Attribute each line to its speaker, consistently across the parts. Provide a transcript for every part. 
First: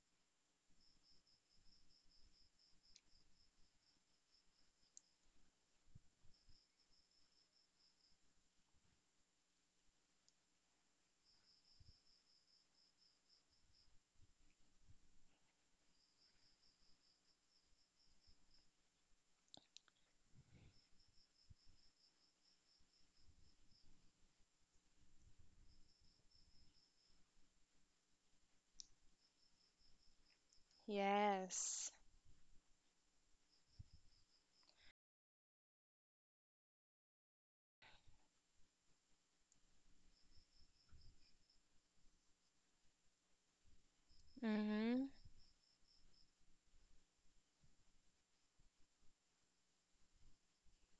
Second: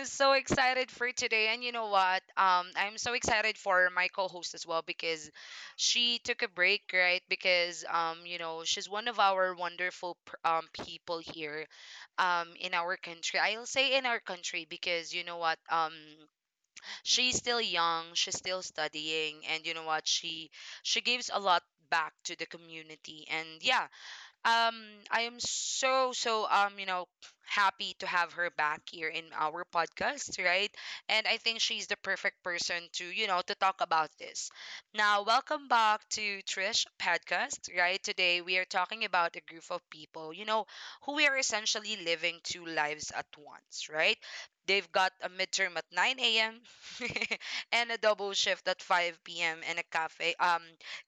Speaker 1: am so excited for today. And you know what? I'm so excited for my co host as well because she took a break, right? Because, she's one of our wonderful people here in our country. I'll say in our country because, you know what? She's still young, she's still studying. And you know what? She gives a lot back to the community. And yeah, um I am so so happy to have her back here in our podcast, right? And I think she's the
Speaker 2: Yes.
Speaker 1: perfect person to, you know, to talk about this. Now, welcome back to Trish podcast, right? Today we are talking about a group of people, you know, who we are essentially living two lives at once, right? They've got
Speaker 2: Mm-hmm.
Speaker 1: a midterm at 9 a.m. and a double shift at 5 p.m. and a cafe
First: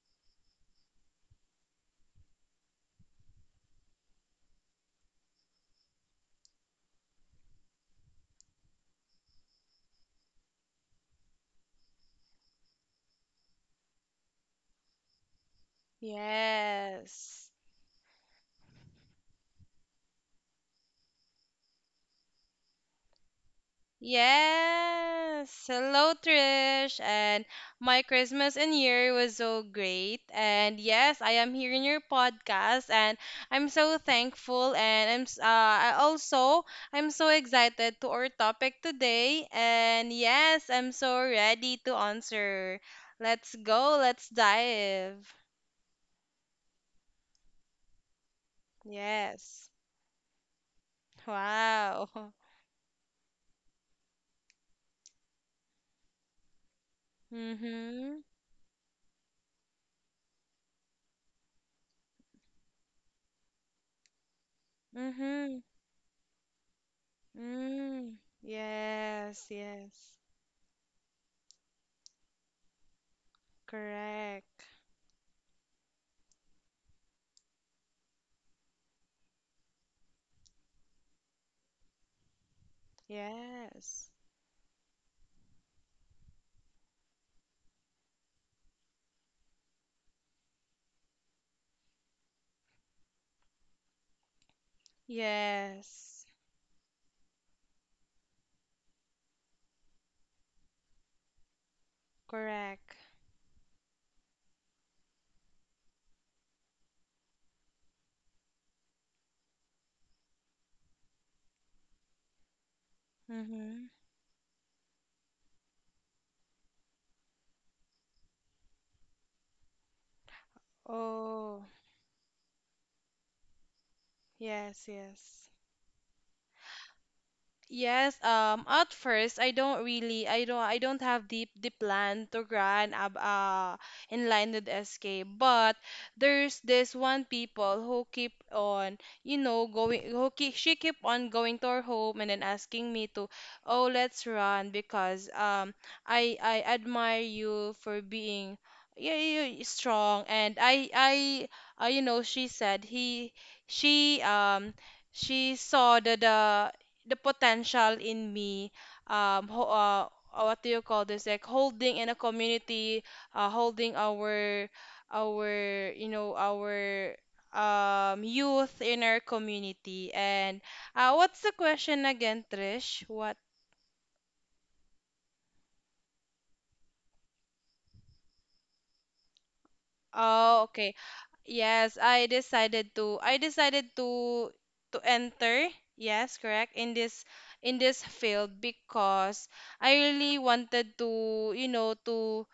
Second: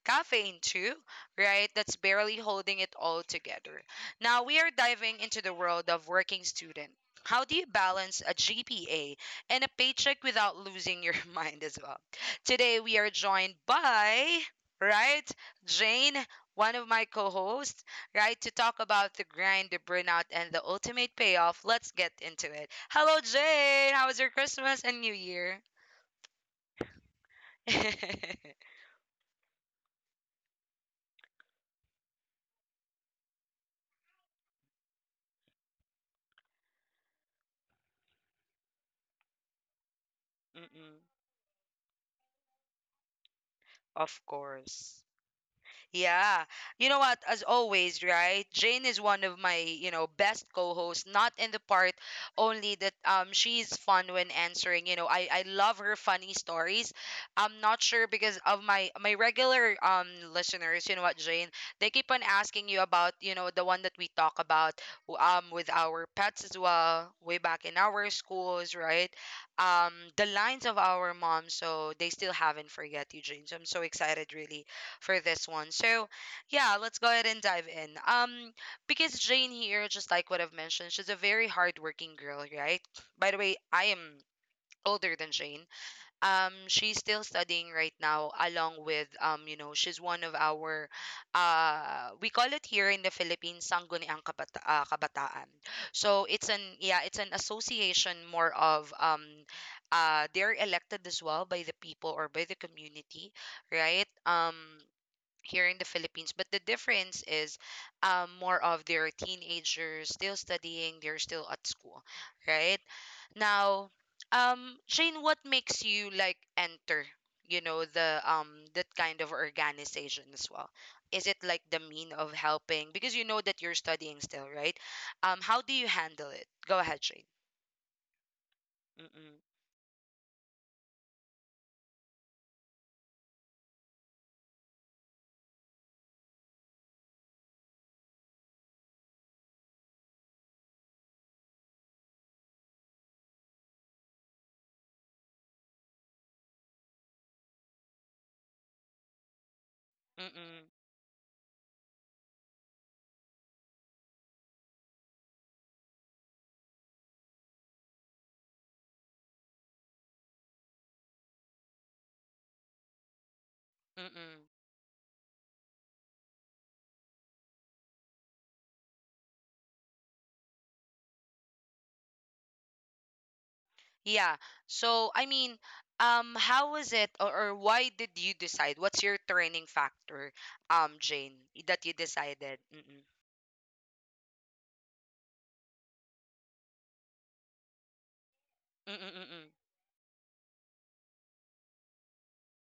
Speaker 1: caffeine too, right? That's barely holding it all together. Now we are diving into the world of working student. How do you balance a GPA and a paycheck without losing your mind as well? Today we are joined by, right, Jane, one of my
Speaker 2: Yes.
Speaker 1: co-hosts, right, to talk about the grind, the burnout, and the ultimate payoff. Let's get into it. Hello, Jane. How was your Christmas and New Year?
Speaker 2: Yes. Hello, Trish. And my
Speaker 1: Mm-mm.
Speaker 2: Christmas and year was so great. And yes, I am here in your podcast, and I'm so thankful. And I'm s- I also I'm so excited to our topic today. And yes, I'm so ready to answer. Let's go.
Speaker 1: Of
Speaker 2: Let's
Speaker 1: course.
Speaker 2: dive.
Speaker 1: Yeah. You know what? As always, right? Jane is one of my,
Speaker 2: Yes.
Speaker 1: you know, best co-hosts, not in the part
Speaker 2: Wow.
Speaker 1: only that she's fun when answering. You know, I love her funny stories. I'm not sure
Speaker 2: Mm-hmm.
Speaker 1: because of my regular listeners, you know what, Jane, they keep on asking you about, you know, the one that we talk about
Speaker 2: Mm-hmm.
Speaker 1: with our pets as well, way back in our
Speaker 2: Mm,
Speaker 1: schools, right?
Speaker 2: yes,
Speaker 1: The
Speaker 2: yes.
Speaker 1: lines of our mom, so they still haven't forget you, Jane. So I'm so excited really
Speaker 2: Correct.
Speaker 1: for this one. So, yeah, let's go ahead and dive in. Because Jane here, just like what I've mentioned, she's a very hardworking girl, right? By the way, I am
Speaker 2: Yes.
Speaker 1: older than Jane. She's still studying right now, along with you know, she's one of our, we call it here in the Philippines, sangguniang kabataan. So
Speaker 2: Yes.
Speaker 1: it's an yeah, it's an association more of they're elected as well by the people or by the
Speaker 2: Correct.
Speaker 1: community, right? Here in the Philippines. But the difference is more of their teenagers still studying, they're still at school, right? Now,
Speaker 2: Mm-hmm.
Speaker 1: Shane, what makes you like enter, you know, the that kind of organization as well? Is it like the
Speaker 2: Oh,
Speaker 1: mean of helping? Because you know that you're studying still, right?
Speaker 2: yes,
Speaker 1: How
Speaker 2: yes.
Speaker 1: do you handle it? Go ahead, Shane.
Speaker 2: Yes, at
Speaker 1: Mm-mm,
Speaker 2: first I don't really I don't have the plan to run ab in line with SK, but there's this one people who keep on, going she keep on going to her home and then asking me to, "Oh, let's run because I admire you for being, yeah, you strong."
Speaker 1: mm-mm,
Speaker 2: And she said he she um she saw the potential in me, um ho- uh, what do you call this, like holding in a community, holding
Speaker 1: mm-mm.
Speaker 2: our our youth in our community. And what's the question again, Trish? What
Speaker 1: Yeah. So, I mean, how was it or, why did you decide? What's your turning factor,
Speaker 2: Oh, okay.
Speaker 1: Jane, that you
Speaker 2: Yes, I
Speaker 1: decided? Mm-mm.
Speaker 2: decided to I decided to to enter, yes, correct, in this field
Speaker 1: Mm-mm-mm.
Speaker 2: because I really wanted to, to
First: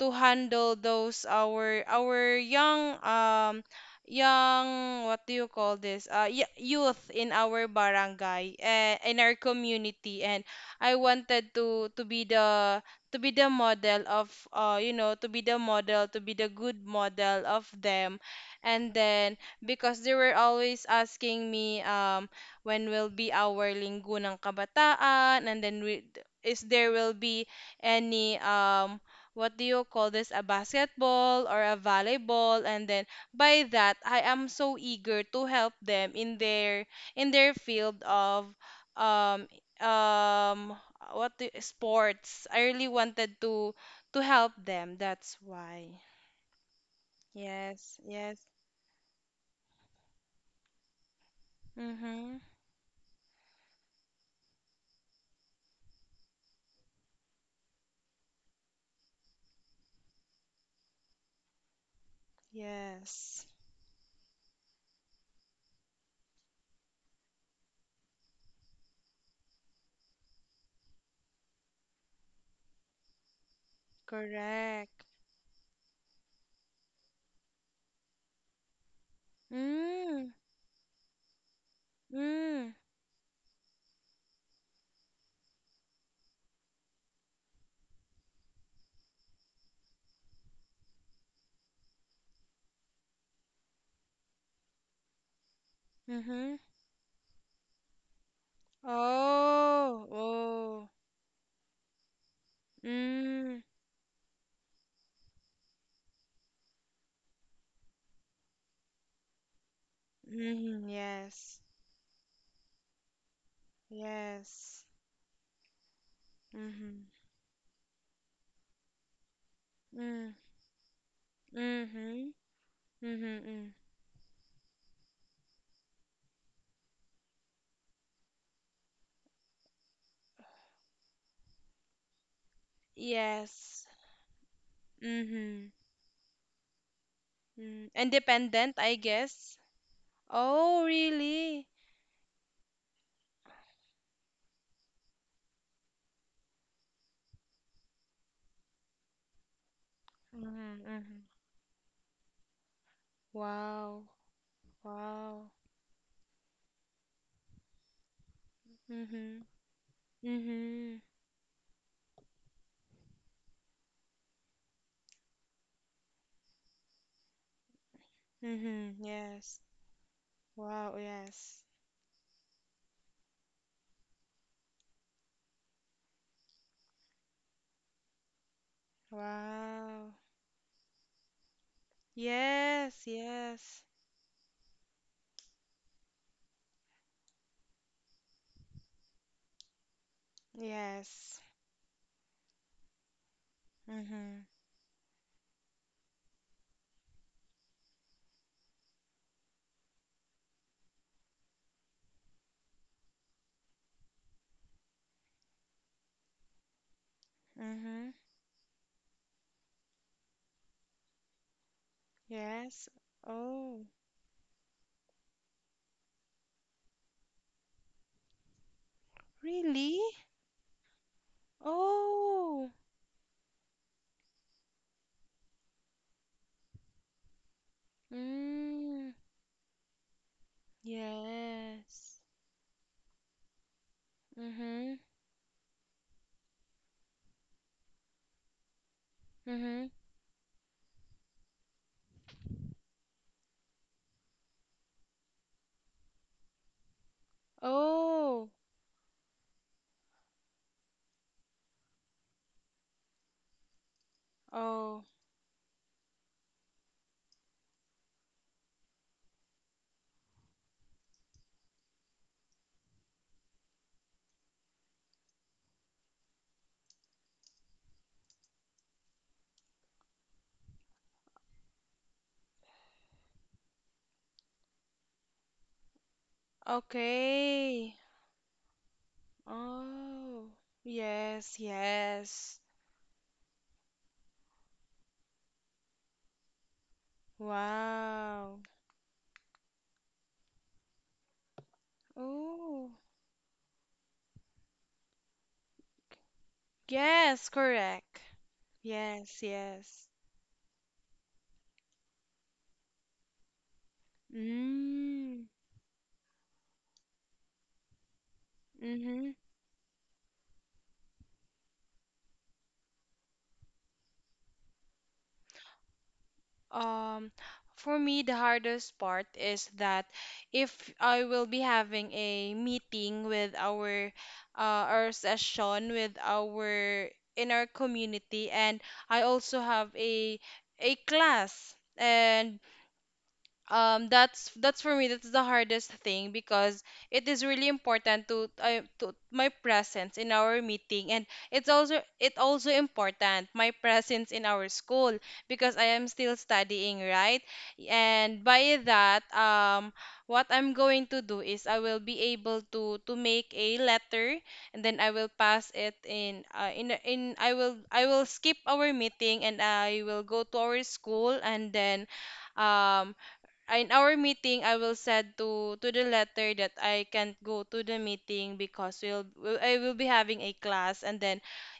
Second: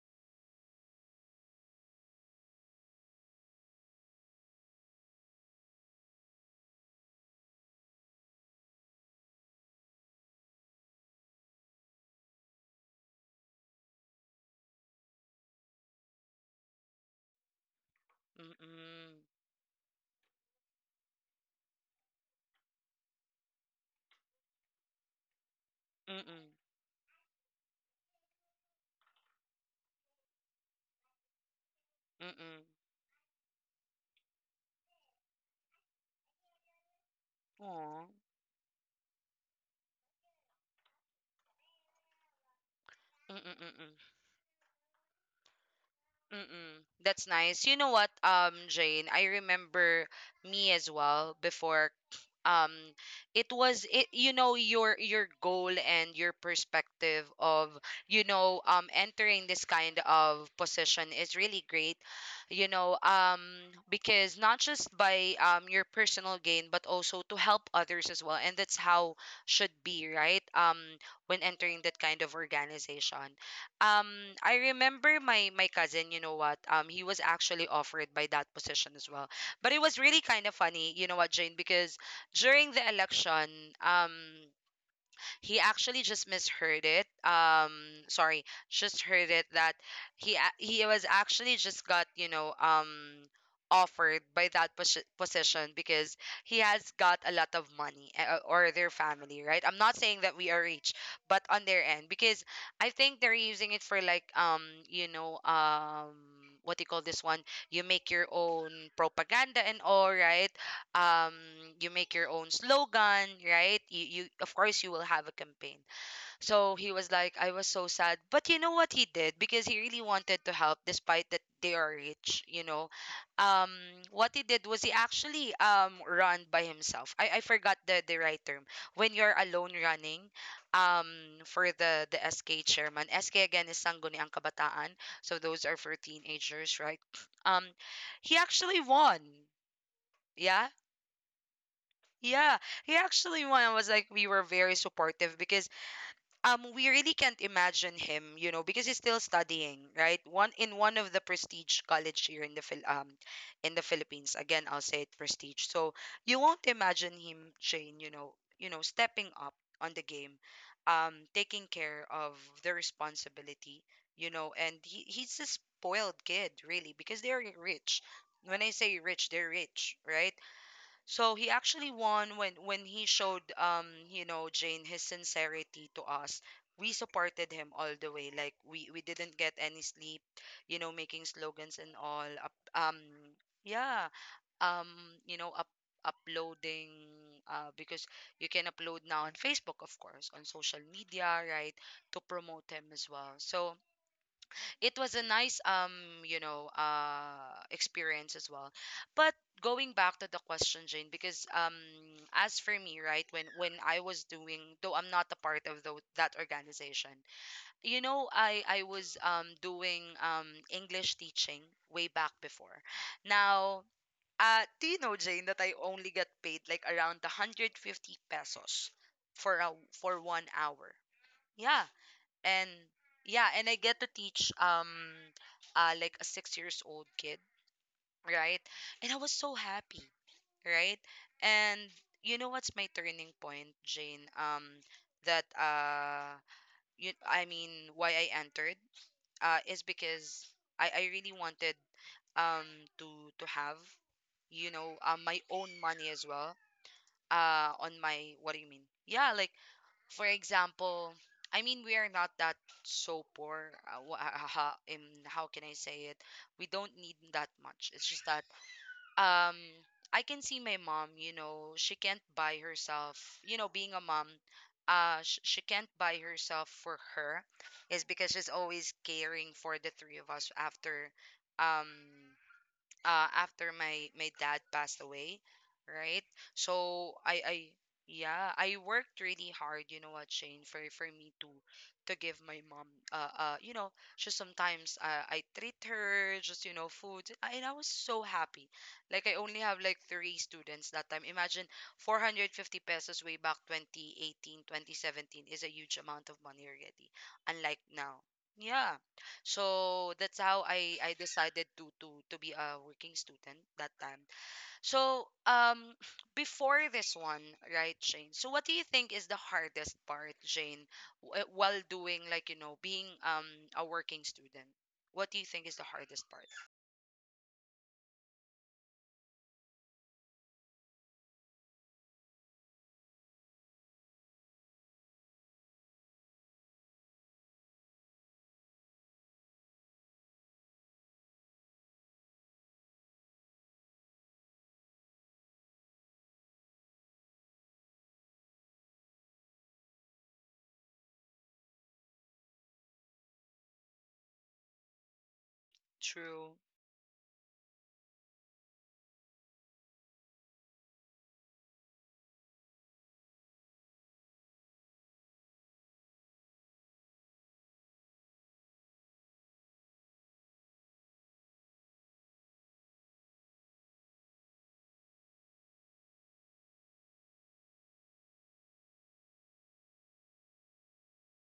Speaker 2: to handle those, our, young, young what do you call this y- youth in our barangay, in our community. And I wanted to be the model of you know to be the model to be the good model of them. And
Speaker 1: Mm-mm.
Speaker 2: then, because they were always asking me, when will be our linggo ng kabataan. And then,
Speaker 1: Mm-mm.
Speaker 2: is there will be any, what do you call this, a basketball or a volleyball?
Speaker 1: Mm-mm.
Speaker 2: And then, by that, I am so eager to help them in their field
Speaker 1: Aw.
Speaker 2: of, um um sports. I really wanted to
Speaker 1: Mm-mm-mm.
Speaker 2: help them, that's why.
Speaker 1: Mm-mm. That's nice. You
Speaker 2: Yes,
Speaker 1: know what,
Speaker 2: yes.
Speaker 1: Jane, I remember me as well before
Speaker 2: Mhm.
Speaker 1: um it was it you know your goal and your perspective of you know entering this kind of position is really great you know
Speaker 2: Yes,
Speaker 1: because not just by your personal gain but also to help others as well and that's how should be, right? When entering that kind of organization. um I
Speaker 2: correct.
Speaker 1: remember my cousin, you know what? He was actually offered by that position as well. But it was
Speaker 2: Mm.
Speaker 1: really kind of funny, you know what, Jane, because
Speaker 2: Mm.
Speaker 1: during the election, um he actually just misheard it. Sorry, just heard it that he was actually just got you know offered by that position because
Speaker 2: Mhm.
Speaker 1: he has got a lot of money or their family, right? I'm
Speaker 2: Oh,
Speaker 1: not saying that we are
Speaker 2: oh.
Speaker 1: rich, but on their end because I think they're
Speaker 2: Mm,
Speaker 1: using it for like you know what do you call this one? You make your own propaganda and all, right?
Speaker 2: mm,
Speaker 1: um
Speaker 2: yes.
Speaker 1: you make your own slogan, right? You, of
Speaker 2: Yes.
Speaker 1: course you will have a campaign. So
Speaker 2: Mhm.
Speaker 1: he was like, I was so sad, but you know what he did, because he really
Speaker 2: Mm.
Speaker 1: wanted to help despite that they are
Speaker 2: Mhm.
Speaker 1: rich, you know.
Speaker 2: Mhm. Mm.
Speaker 1: um what he did was he actually run by himself. I forgot the right term when you're alone running um for the SK chairman. SK again
Speaker 2: Yes.
Speaker 1: is sangguniang kabataan, so
Speaker 2: Mhm.
Speaker 1: those are for teenagers, right? um
Speaker 2: Mm.
Speaker 1: he
Speaker 2: Independent, I
Speaker 1: actually won.
Speaker 2: guess.
Speaker 1: Yeah,
Speaker 2: Oh, really?
Speaker 1: yeah, he actually one, was like we were very supportive because we really can't imagine him, you know, because he's still studying, right? One
Speaker 2: Mhm.
Speaker 1: in one of
Speaker 2: Mhm.
Speaker 1: the prestige college here in the Phil in the
Speaker 2: Wow.
Speaker 1: Philippines. Again, I'll say it
Speaker 2: Wow.
Speaker 1: prestige. So you won't imagine him, Jane, you know, stepping
Speaker 2: Mhm.
Speaker 1: up on the game,
Speaker 2: Mhm.
Speaker 1: taking care of the responsibility, you know, and he's a spoiled kid, really, because they're rich. When I
Speaker 2: Mhm.
Speaker 1: say rich,
Speaker 2: Yes.
Speaker 1: they're rich, right?
Speaker 2: Wow.
Speaker 1: So he
Speaker 2: Yes.
Speaker 1: actually won when he showed you know Jane his sincerity to us. We supported him all the way. Like we didn't get any
Speaker 2: Wow.
Speaker 1: sleep, you know, making slogans and all.
Speaker 2: Yes. Yes.
Speaker 1: Yeah, um you know, up uploading because you can upload now on Facebook, of course on social
Speaker 2: Yes.
Speaker 1: media, right, to promote him as well. So
Speaker 2: Mhm.
Speaker 1: it was a nice you know experience as well. But going back to the question, Jane, because as for me, right, when I was doing, though I'm not a part of that organization,
Speaker 2: Mhm.
Speaker 1: you know, I was doing english teaching way back
Speaker 2: Yes.
Speaker 1: before.
Speaker 2: Oh,
Speaker 1: Now do you know, Jane, that I only get paid like around 150 pesos for a
Speaker 2: really?
Speaker 1: for 1 hour? Yeah.
Speaker 2: Oh.
Speaker 1: And yeah, and I get to teach like a 6 years old kid, right?
Speaker 2: Mm.
Speaker 1: And I was so happy, right. And
Speaker 2: Yes.
Speaker 1: you know what's my turning point, Jane?
Speaker 2: Mm-hmm.
Speaker 1: That you I mean why I entered
Speaker 2: Mm-hmm.
Speaker 1: is because I really wanted um to to have, you know, my own money as well, on my
Speaker 2: Oh.
Speaker 1: what do you mean, yeah, like, for example, I mean, we are not that so poor. Wha- ha-
Speaker 2: Oh.
Speaker 1: how can I say it? We don't need that much. It's just that um, I can see my mom. You know, she can't buy herself. You know, being a mom, she can't buy herself for her, is because she's always caring for the three of us after, um, after my dad passed away, right? So I
Speaker 2: Okay.
Speaker 1: yeah I worked really hard, you know what,
Speaker 2: Oh.
Speaker 1: Shane, for me
Speaker 2: Yes,
Speaker 1: to give
Speaker 2: yes.
Speaker 1: my mom you know just sometimes I treat her just you know food, and I was so
Speaker 2: Wow.
Speaker 1: happy. Like I only have like three students that time. Imagine
Speaker 2: Oh.
Speaker 1: 450 pesos way back 2018, 2017 is a huge amount of money already,
Speaker 2: Yes,
Speaker 1: unlike
Speaker 2: correct.
Speaker 1: now. Yeah.
Speaker 2: Yes, yes.
Speaker 1: So that's how I decided to to be a working student that time. So
Speaker 2: Mm.
Speaker 1: before this one, right, Jane? So what do you think
Speaker 2: Mm-hmm.
Speaker 1: is the hardest part, Jane, while doing like you know being a working student? What do you think is the hardest part?
Speaker 2: Um, for me, the hardest part is that, if I will be having a meeting with our session with our, in our community, and I also have a class, and that's for me that's the hardest thing, because it is really important to my presence in our meeting, and it's also important, my presence in our school, because I am still
Speaker 1: True.
Speaker 2: studying, right? And by that, what I'm going to do is, I will be able to make a letter, and then I will pass it, in I will skip our meeting, and I will go to our school. And then, um in our meeting, I will said to the letter that I can't go to the meeting because, we'll I will be having a class. And then,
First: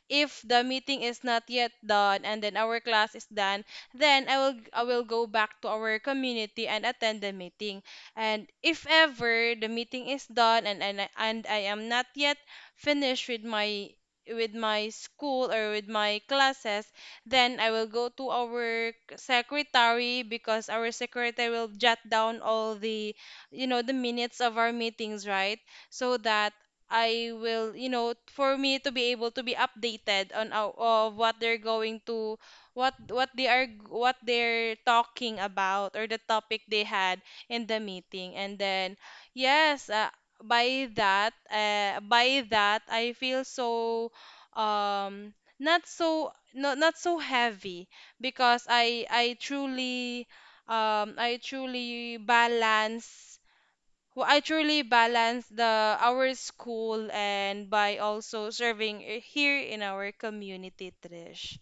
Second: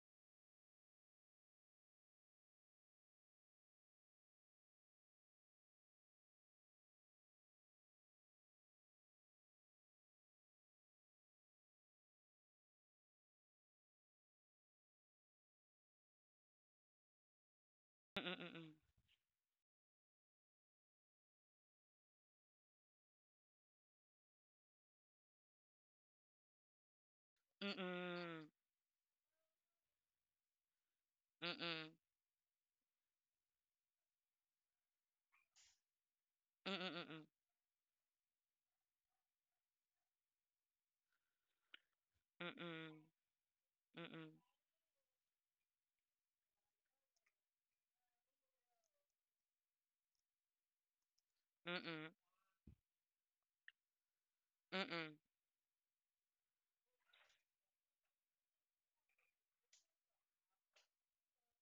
Speaker 2: if the meeting is not yet done and then our class is done, then I will go back to our community and attend the meeting. And if ever the meeting is done, and I am not yet finished with my school or with my classes, then I will go to
Speaker 1: Mm-mm-mm.
Speaker 2: our secretary, because our secretary will jot down all the minutes of our meetings, right? So that, I will, you know,
Speaker 1: Mm-mm.
Speaker 2: for me to be able to be updated on of what they're
Speaker 1: Mm-mm.
Speaker 2: going to, what what they're talking about, or the topic they had
Speaker 1: Mm-mm.
Speaker 2: in the meeting. And then, yes, by
Speaker 1: Mm-mm.
Speaker 2: that,
Speaker 1: Mm-mm.
Speaker 2: I feel so,
Speaker 1: Mm-mm.
Speaker 2: um, not so not so heavy, because I truly, um I
Speaker 1: Mm-mm.
Speaker 2: truly balance
Speaker 1: Mm-mm.
Speaker 2: balance the our school and by also serving, here in our community, Trish.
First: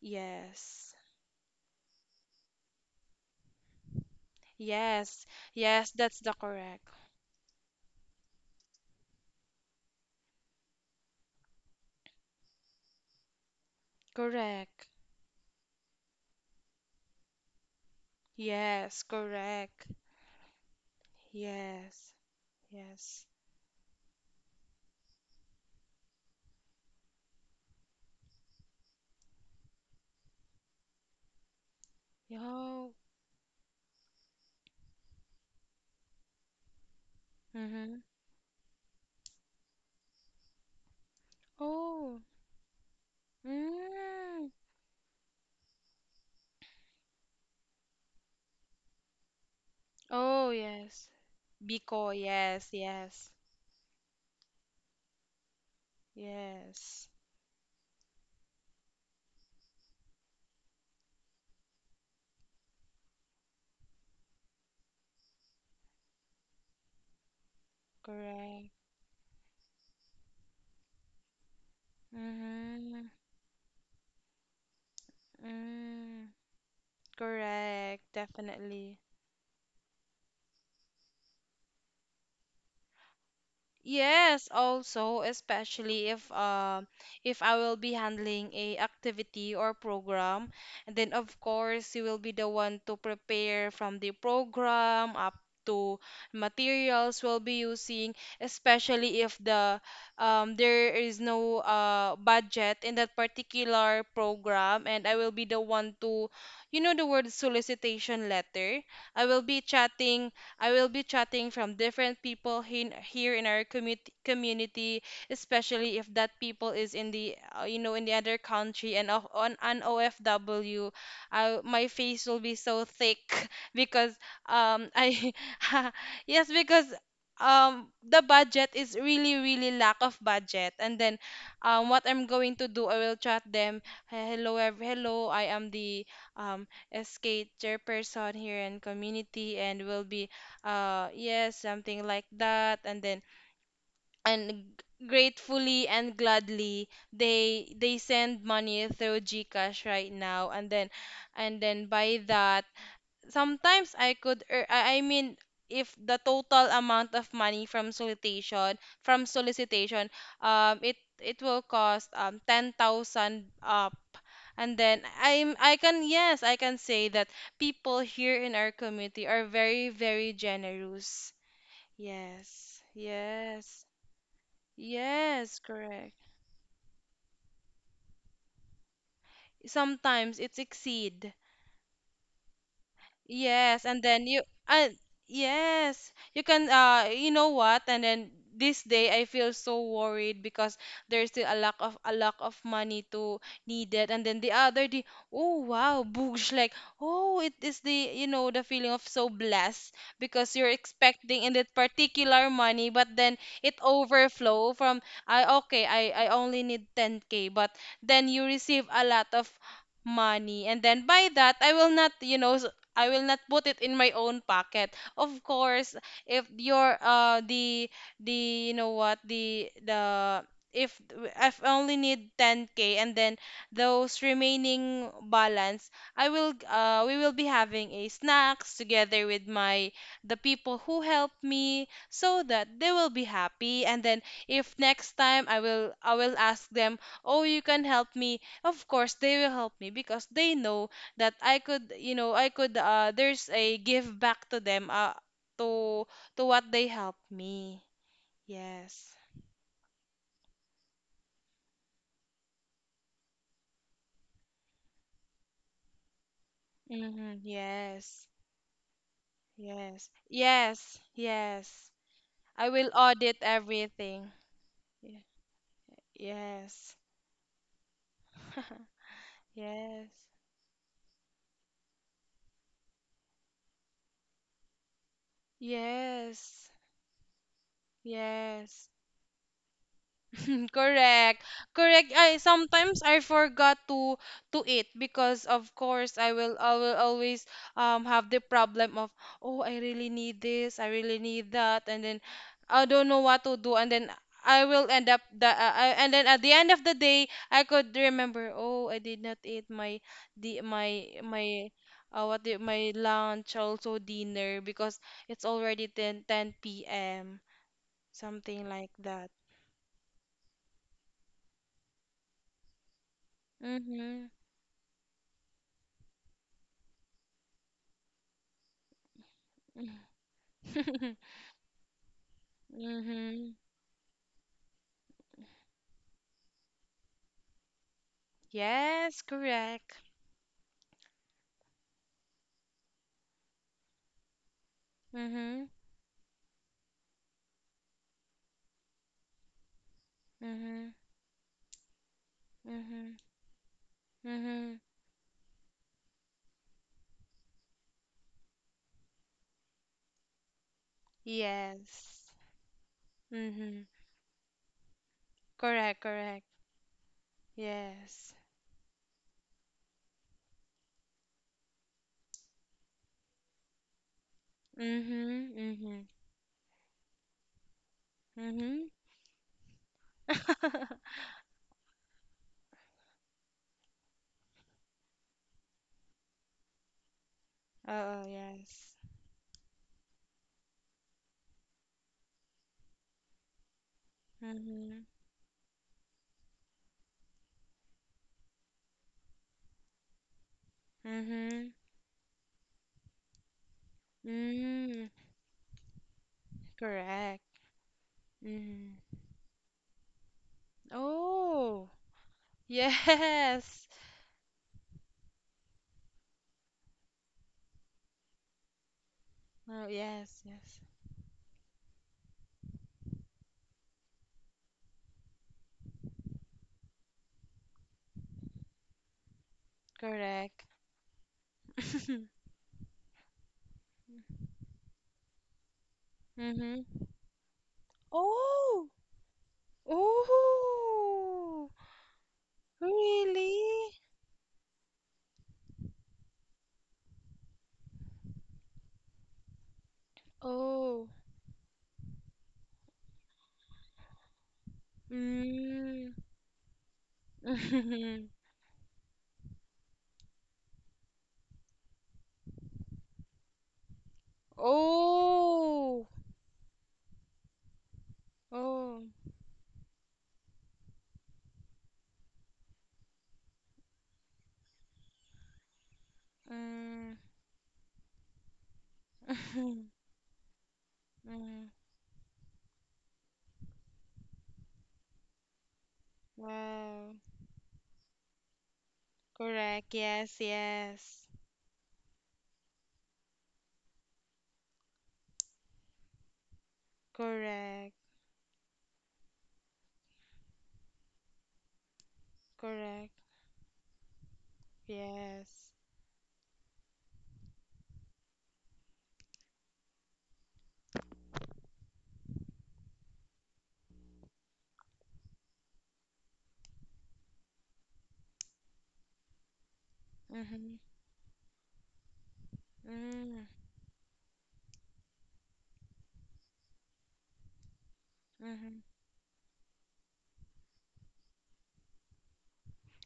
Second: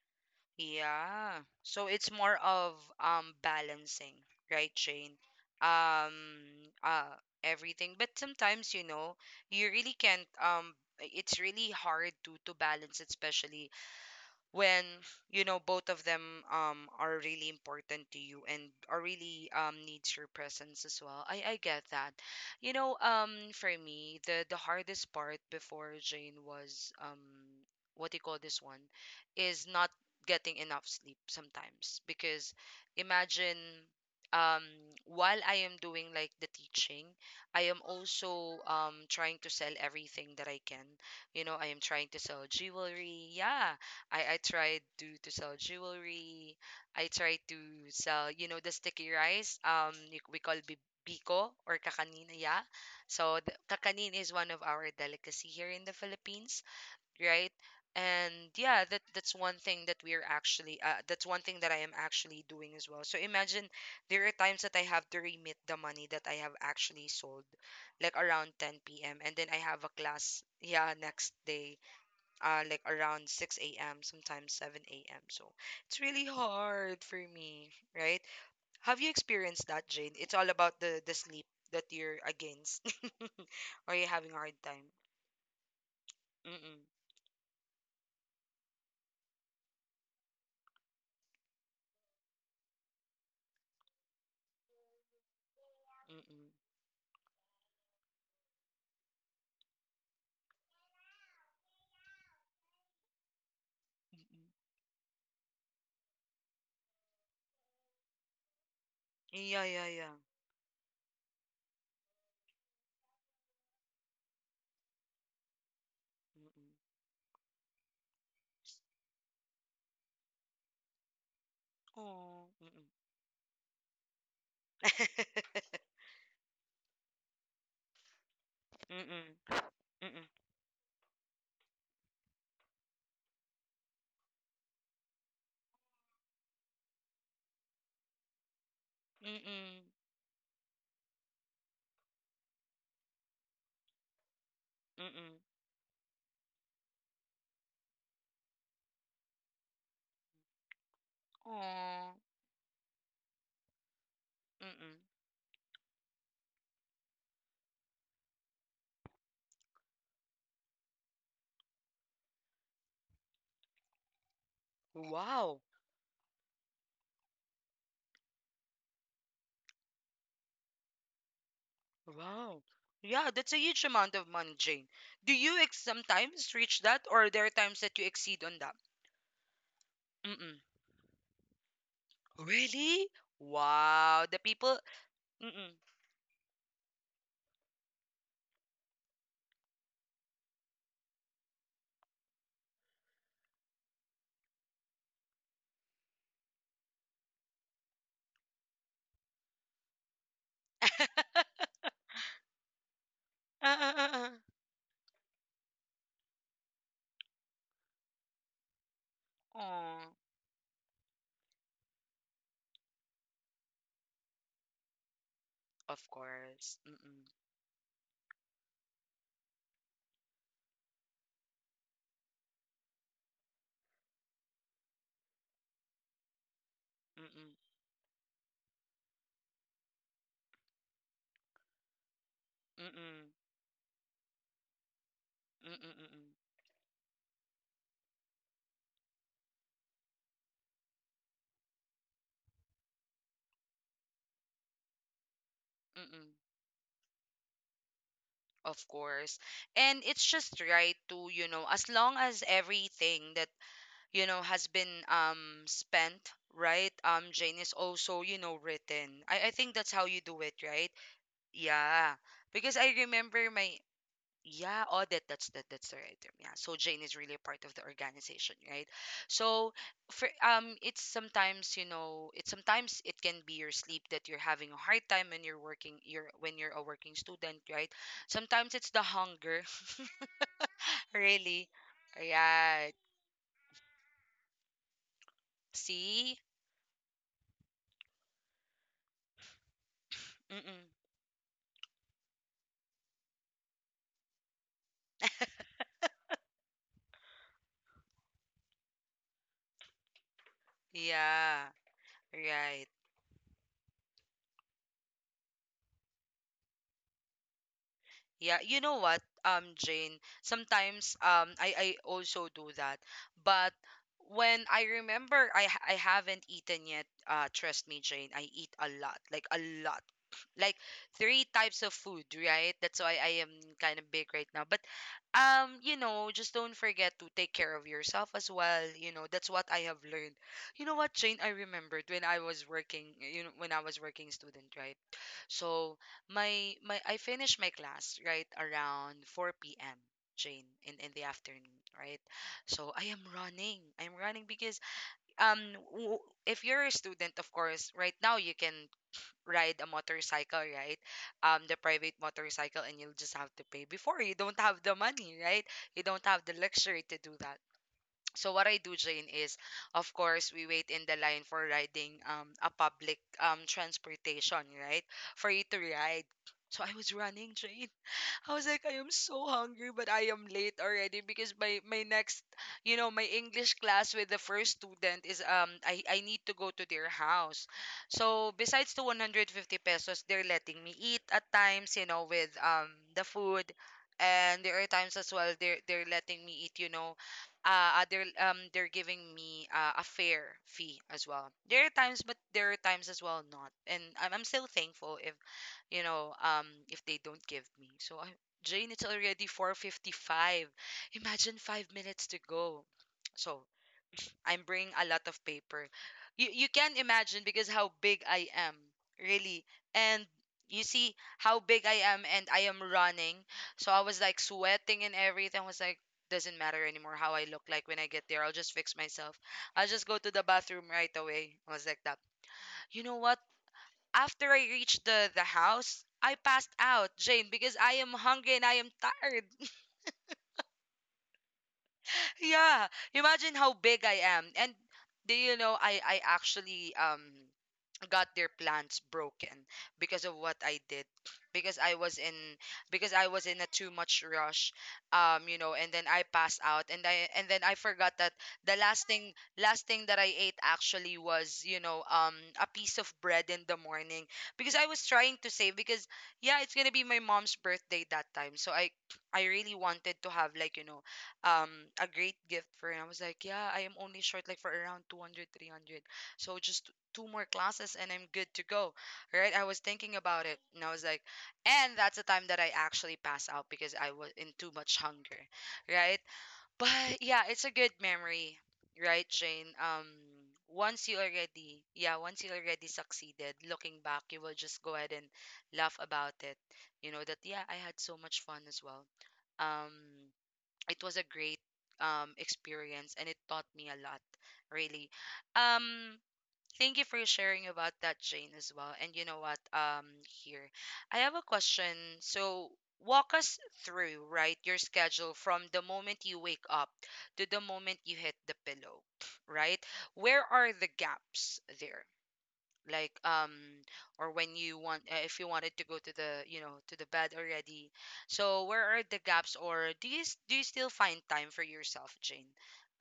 Speaker 2: Yes.
Speaker 1: Yeah. So it's more of balancing, right, Shane?
Speaker 2: Yes. Yes,
Speaker 1: Um
Speaker 2: that's the correct.
Speaker 1: everything. But sometimes, you know, you really can't it's really hard to balance it, especially when
Speaker 2: Correct.
Speaker 1: you know both of them are really important to you and
Speaker 2: Yes,
Speaker 1: are really
Speaker 2: correct.
Speaker 1: needs your presence as well. I get
Speaker 2: Yes.
Speaker 1: that, you know.
Speaker 2: Yes.
Speaker 1: For me the hardest part before, Jane, was what do you call this one, is not getting enough sleep sometimes because
Speaker 2: Yo.
Speaker 1: imagine um while I am doing like the teaching, I am
Speaker 2: Mm-hmm.
Speaker 1: also trying to sell everything that I can, you know. I am trying to
Speaker 2: Oh.
Speaker 1: sell jewelry. Yeah, I
Speaker 2: Mm.
Speaker 1: tried to sell jewelry. I tried to sell, you know, the sticky rice. We
Speaker 2: Oh,
Speaker 1: call it
Speaker 2: yes.
Speaker 1: biko or
Speaker 2: Biko,
Speaker 1: kakanin. Yeah.
Speaker 2: yes, yes,
Speaker 1: So the, kakanin is one of our delicacy here in the Philippines,
Speaker 2: yes,
Speaker 1: right? And yeah, that that's one thing that we're actually, that's one thing that I am actually doing as well. So imagine there are times that I have to remit the money that I have actually sold, like around
Speaker 2: correct.
Speaker 1: 10 p.m. and then I have a class, yeah, next day like
Speaker 2: Mm-hmm.
Speaker 1: around 6 a.m., sometimes 7 a.m. So it's really
Speaker 2: Mm,
Speaker 1: hard for me,
Speaker 2: correct,
Speaker 1: right?
Speaker 2: definitely.
Speaker 1: Have you experienced that, Jane? It's all about the sleep that you're against or you're having a
Speaker 2: Yes,
Speaker 1: hard time.
Speaker 2: also, especially if uh
Speaker 1: Mm-mm,
Speaker 2: if I will be handling a activity or program, and then of course you will be the one to prepare, from the program up to
Speaker 1: mm-mm,
Speaker 2: materials we'll be using, especially, if the there is no budget in that particular
Speaker 1: mm-mm.
Speaker 2: program, and I will be the one to, the word solicitation letter. I will be
Speaker 1: Yeah, yeah, yeah.
Speaker 2: chatting I will be chatting from different people, here in our, community, especially if that people is,
Speaker 1: Mm-mm.
Speaker 2: in the other country and, on an OFW. My face will
Speaker 1: Oh,
Speaker 2: be so thick. Because, I
Speaker 1: mm-mm.
Speaker 2: yes, because, the budget is really,
Speaker 1: Mm-mm,
Speaker 2: really lack of
Speaker 1: mm-mm,
Speaker 2: budget. And then, what I'm going to do, I will chat them, "Hey, hello, hello, I am the um SK chairperson here in community,
Speaker 1: mm-mm,
Speaker 2: and will be, yes, something like that." And then, and
Speaker 1: mm-mm.
Speaker 2: gratefully and gladly, they send money through GCash right now. And then
Speaker 1: Aw,
Speaker 2: by that, sometimes I could, ear- I
Speaker 1: mm-mm.
Speaker 2: mean, if the total amount of money from, solicitation, um, it it will cost, 10,000 up. And then,
Speaker 1: Wow,
Speaker 2: I can, yes, I can say that people here in our community are very, very generous.
Speaker 1: wow.
Speaker 2: Yes,
Speaker 1: Yeah, that's a
Speaker 2: yes,
Speaker 1: huge amount of money, Jane.
Speaker 2: yes, correct.
Speaker 1: Sometimes reach that, or there are times that you exceed on that?
Speaker 2: Sometimes it's
Speaker 1: Mm.
Speaker 2: exceed.
Speaker 1: Really?
Speaker 2: Yes, and then,
Speaker 1: Wow,
Speaker 2: you
Speaker 1: the people.
Speaker 2: and
Speaker 1: Mm.
Speaker 2: yes, you can, you know what? And then this day I feel so worried because there's still a lack of money to needed. And then the other day, oh, wow, boosh, like, oh, it is, the you know the feeling of so blessed, because you're expecting in that particular money. But then it
Speaker 1: Ah.
Speaker 2: overflow from, I okay, I only need 10K, but then you receive a lot of
Speaker 1: Aw,
Speaker 2: money. And then by that, I will not put it in my own pocket. Of course,
Speaker 1: of
Speaker 2: if
Speaker 1: course.
Speaker 2: your
Speaker 1: Mm-mm.
Speaker 2: the if if I only need 10K, and then those remaining balance, I will we will be
Speaker 1: Mm-mm.
Speaker 2: having a snacks together with, my the people who help me, so that they will be
Speaker 1: Mm-mm.
Speaker 2: happy. And then, if next time, I will
Speaker 1: Mm-mm.
Speaker 2: I
Speaker 1: Mm-mm.
Speaker 2: will ask them, "Oh, you can help me." Of course, they will help me because they know that, I could there's a give back to them, to
Speaker 1: Mm-mm.
Speaker 2: to what they helped me.
Speaker 1: Of
Speaker 2: Yes.
Speaker 1: course. And it's just right to, you know, as long as everything that, you know, has been spent, right?
Speaker 2: Mm-hmm.
Speaker 1: Jane is also,
Speaker 2: Yes.
Speaker 1: you know, written. I think that's
Speaker 2: Yes.
Speaker 1: how you do it, right?
Speaker 2: Yes. Yes.
Speaker 1: Yeah.
Speaker 2: I
Speaker 1: Because
Speaker 2: will
Speaker 1: I
Speaker 2: audit
Speaker 1: remember my.
Speaker 2: everything.
Speaker 1: Yeah,
Speaker 2: Ye-
Speaker 1: audit. That's that. That's the right term. Yeah. So
Speaker 2: Yes.
Speaker 1: Jane is really a part of the organization, right? So
Speaker 2: Yes.
Speaker 1: for it's sometimes, you know, it's sometimes it can be your sleep that you're having a hard time when you're working. You're when
Speaker 2: Yes.
Speaker 1: you're a working student, right? Sometimes
Speaker 2: Yes.
Speaker 1: it's the hunger,
Speaker 2: Correct.
Speaker 1: really.
Speaker 2: Correct. I
Speaker 1: Yeah.
Speaker 2: Sometimes I forgot to eat, because of course, I
Speaker 1: See.
Speaker 2: will I will always, have the problem of, oh, I really need this, I
Speaker 1: Mm-mm.
Speaker 2: really need that, and then I don't know what to do. And then I will end up, and then at the end of the day I could remember, oh, I did not eat, my the my my
Speaker 1: Yeah.
Speaker 2: what the,
Speaker 1: Right.
Speaker 2: my lunch, also dinner, because it's already ten p.m.,
Speaker 1: Yeah,
Speaker 2: something
Speaker 1: you
Speaker 2: like
Speaker 1: know what,
Speaker 2: that.
Speaker 1: Jane, sometimes I also do that. But
Speaker 2: Mhm.
Speaker 1: when I remember I haven't eaten yet, trust me, Jane, I eat a lot. Like three types of food, right? That's why I am
Speaker 2: Mm-hmm.
Speaker 1: kind of big right now. But you know, just don't forget to take care of yourself as well. You
Speaker 2: Yes,
Speaker 1: know, that's what I
Speaker 2: correct.
Speaker 1: have learned. You know what, Jane, I remembered when I was working, you know, when I was working student, right?
Speaker 2: Mm-hmm.
Speaker 1: So my I finished my class right around 4 p.m. Jane
Speaker 2: Mm-hmm.
Speaker 1: in the afternoon, right? So I
Speaker 2: Mm-hmm.
Speaker 1: am running. I'm running
Speaker 2: Mm-hmm.
Speaker 1: because um if you're a student, of course, right now you can ride a motorcycle, right? Um, the private
Speaker 2: Yes.
Speaker 1: motorcycle and you'll just have to
Speaker 2: Mm-hmm.
Speaker 1: pay before you don't have the money, right?
Speaker 2: Correct,
Speaker 1: You don't
Speaker 2: correct.
Speaker 1: have the luxury to do that.
Speaker 2: Yes.
Speaker 1: So what I do, Jane, is of course we wait in the line for riding a public transportation, right? For
Speaker 2: Mm-hmm.
Speaker 1: you to
Speaker 2: Mm-hmm.
Speaker 1: ride. So I was running, Jane. I was like,
Speaker 2: Mm-hmm.
Speaker 1: I am so hungry, but I am late already because my next, you know, my English class with the first student is I need to go to their house.
Speaker 2: Oh,
Speaker 1: So besides
Speaker 2: yes.
Speaker 1: the 150 pesos, they're letting me eat at times, you know, with the food, and there are
Speaker 2: Mm-hmm.
Speaker 1: times as well they're letting me eat, you know, they're giving me a fair fee as well.
Speaker 2: Mm-hmm.
Speaker 1: There are times, but there are times as well not, and I'm still
Speaker 2: Mm.
Speaker 1: thankful if you know, if they don't
Speaker 2: Correct.
Speaker 1: give me. So I, Jane,
Speaker 2: Mm.
Speaker 1: it's already 4:55. Imagine five
Speaker 2: Oh,
Speaker 1: minutes to go. So
Speaker 2: yes.
Speaker 1: I'm bringing a lot of paper. You can imagine because how big I am, really.
Speaker 2: Oh,
Speaker 1: And
Speaker 2: yes, yes.
Speaker 1: you see how big I am, and I am running. So I was like sweating and everything. I was like, doesn't matter anymore how I look like when I get there. I'll just fix myself. I'll just go to the
Speaker 2: Correct.
Speaker 1: bathroom right away. I was like that. You know what? After I reached the house, I passed
Speaker 2: Mm-hmm.
Speaker 1: out, Jane, because I am hungry and I
Speaker 2: Oh,
Speaker 1: am tired.
Speaker 2: oh.
Speaker 1: Yeah, imagine how
Speaker 2: Really?
Speaker 1: big I am. And do you know I actually got their plans broken because of what I
Speaker 2: Oh.
Speaker 1: did, because I was in because I was in a too much rush, you know, and then
Speaker 2: Mm.
Speaker 1: I passed out and I and then I forgot that the last thing that I ate actually was, you know, a piece of bread in the morning because I was trying to save
Speaker 2: Oh.
Speaker 1: because, yeah, it's going to be my mom's birthday that time, so
Speaker 2: Oh.
Speaker 1: I really wanted to have like, you know, um a great gift for her, and I was like, yeah, I am only short like for around 200 three hundred, so just
Speaker 2: Mm.
Speaker 1: two more classes and I'm good to go, right? I was thinking about it and I was like,
Speaker 2: Mm.
Speaker 1: and that's the time that I actually pass out because I was in too much hunger, right?
Speaker 2: Wow.
Speaker 1: But yeah, it's a good memory, right, Jane?
Speaker 2: Correct. Yes,
Speaker 1: Once you
Speaker 2: yes.
Speaker 1: already, yeah, once you already succeeded, looking back, you will just go ahead and laugh about it. You know that, yeah, I
Speaker 2: Correct.
Speaker 1: had so much fun as well. Um, it was a great
Speaker 2: Correct.
Speaker 1: experience and it taught me a lot, really.
Speaker 2: Yes.
Speaker 1: Um, Thank you for sharing about that, Jane, as well. And you know what? Here, I have a question. So, walk us through, right, your schedule from the moment you wake up to the moment you hit the pillow, right? Where
Speaker 2: Mm-hmm.
Speaker 1: are the gaps there? Like,
Speaker 2: Mm.
Speaker 1: or when you want, if you wanted to go to the, you know, to the bed already. So,
Speaker 2: Mm-hmm.
Speaker 1: where are the gaps, or do you still find time for yourself, Jane?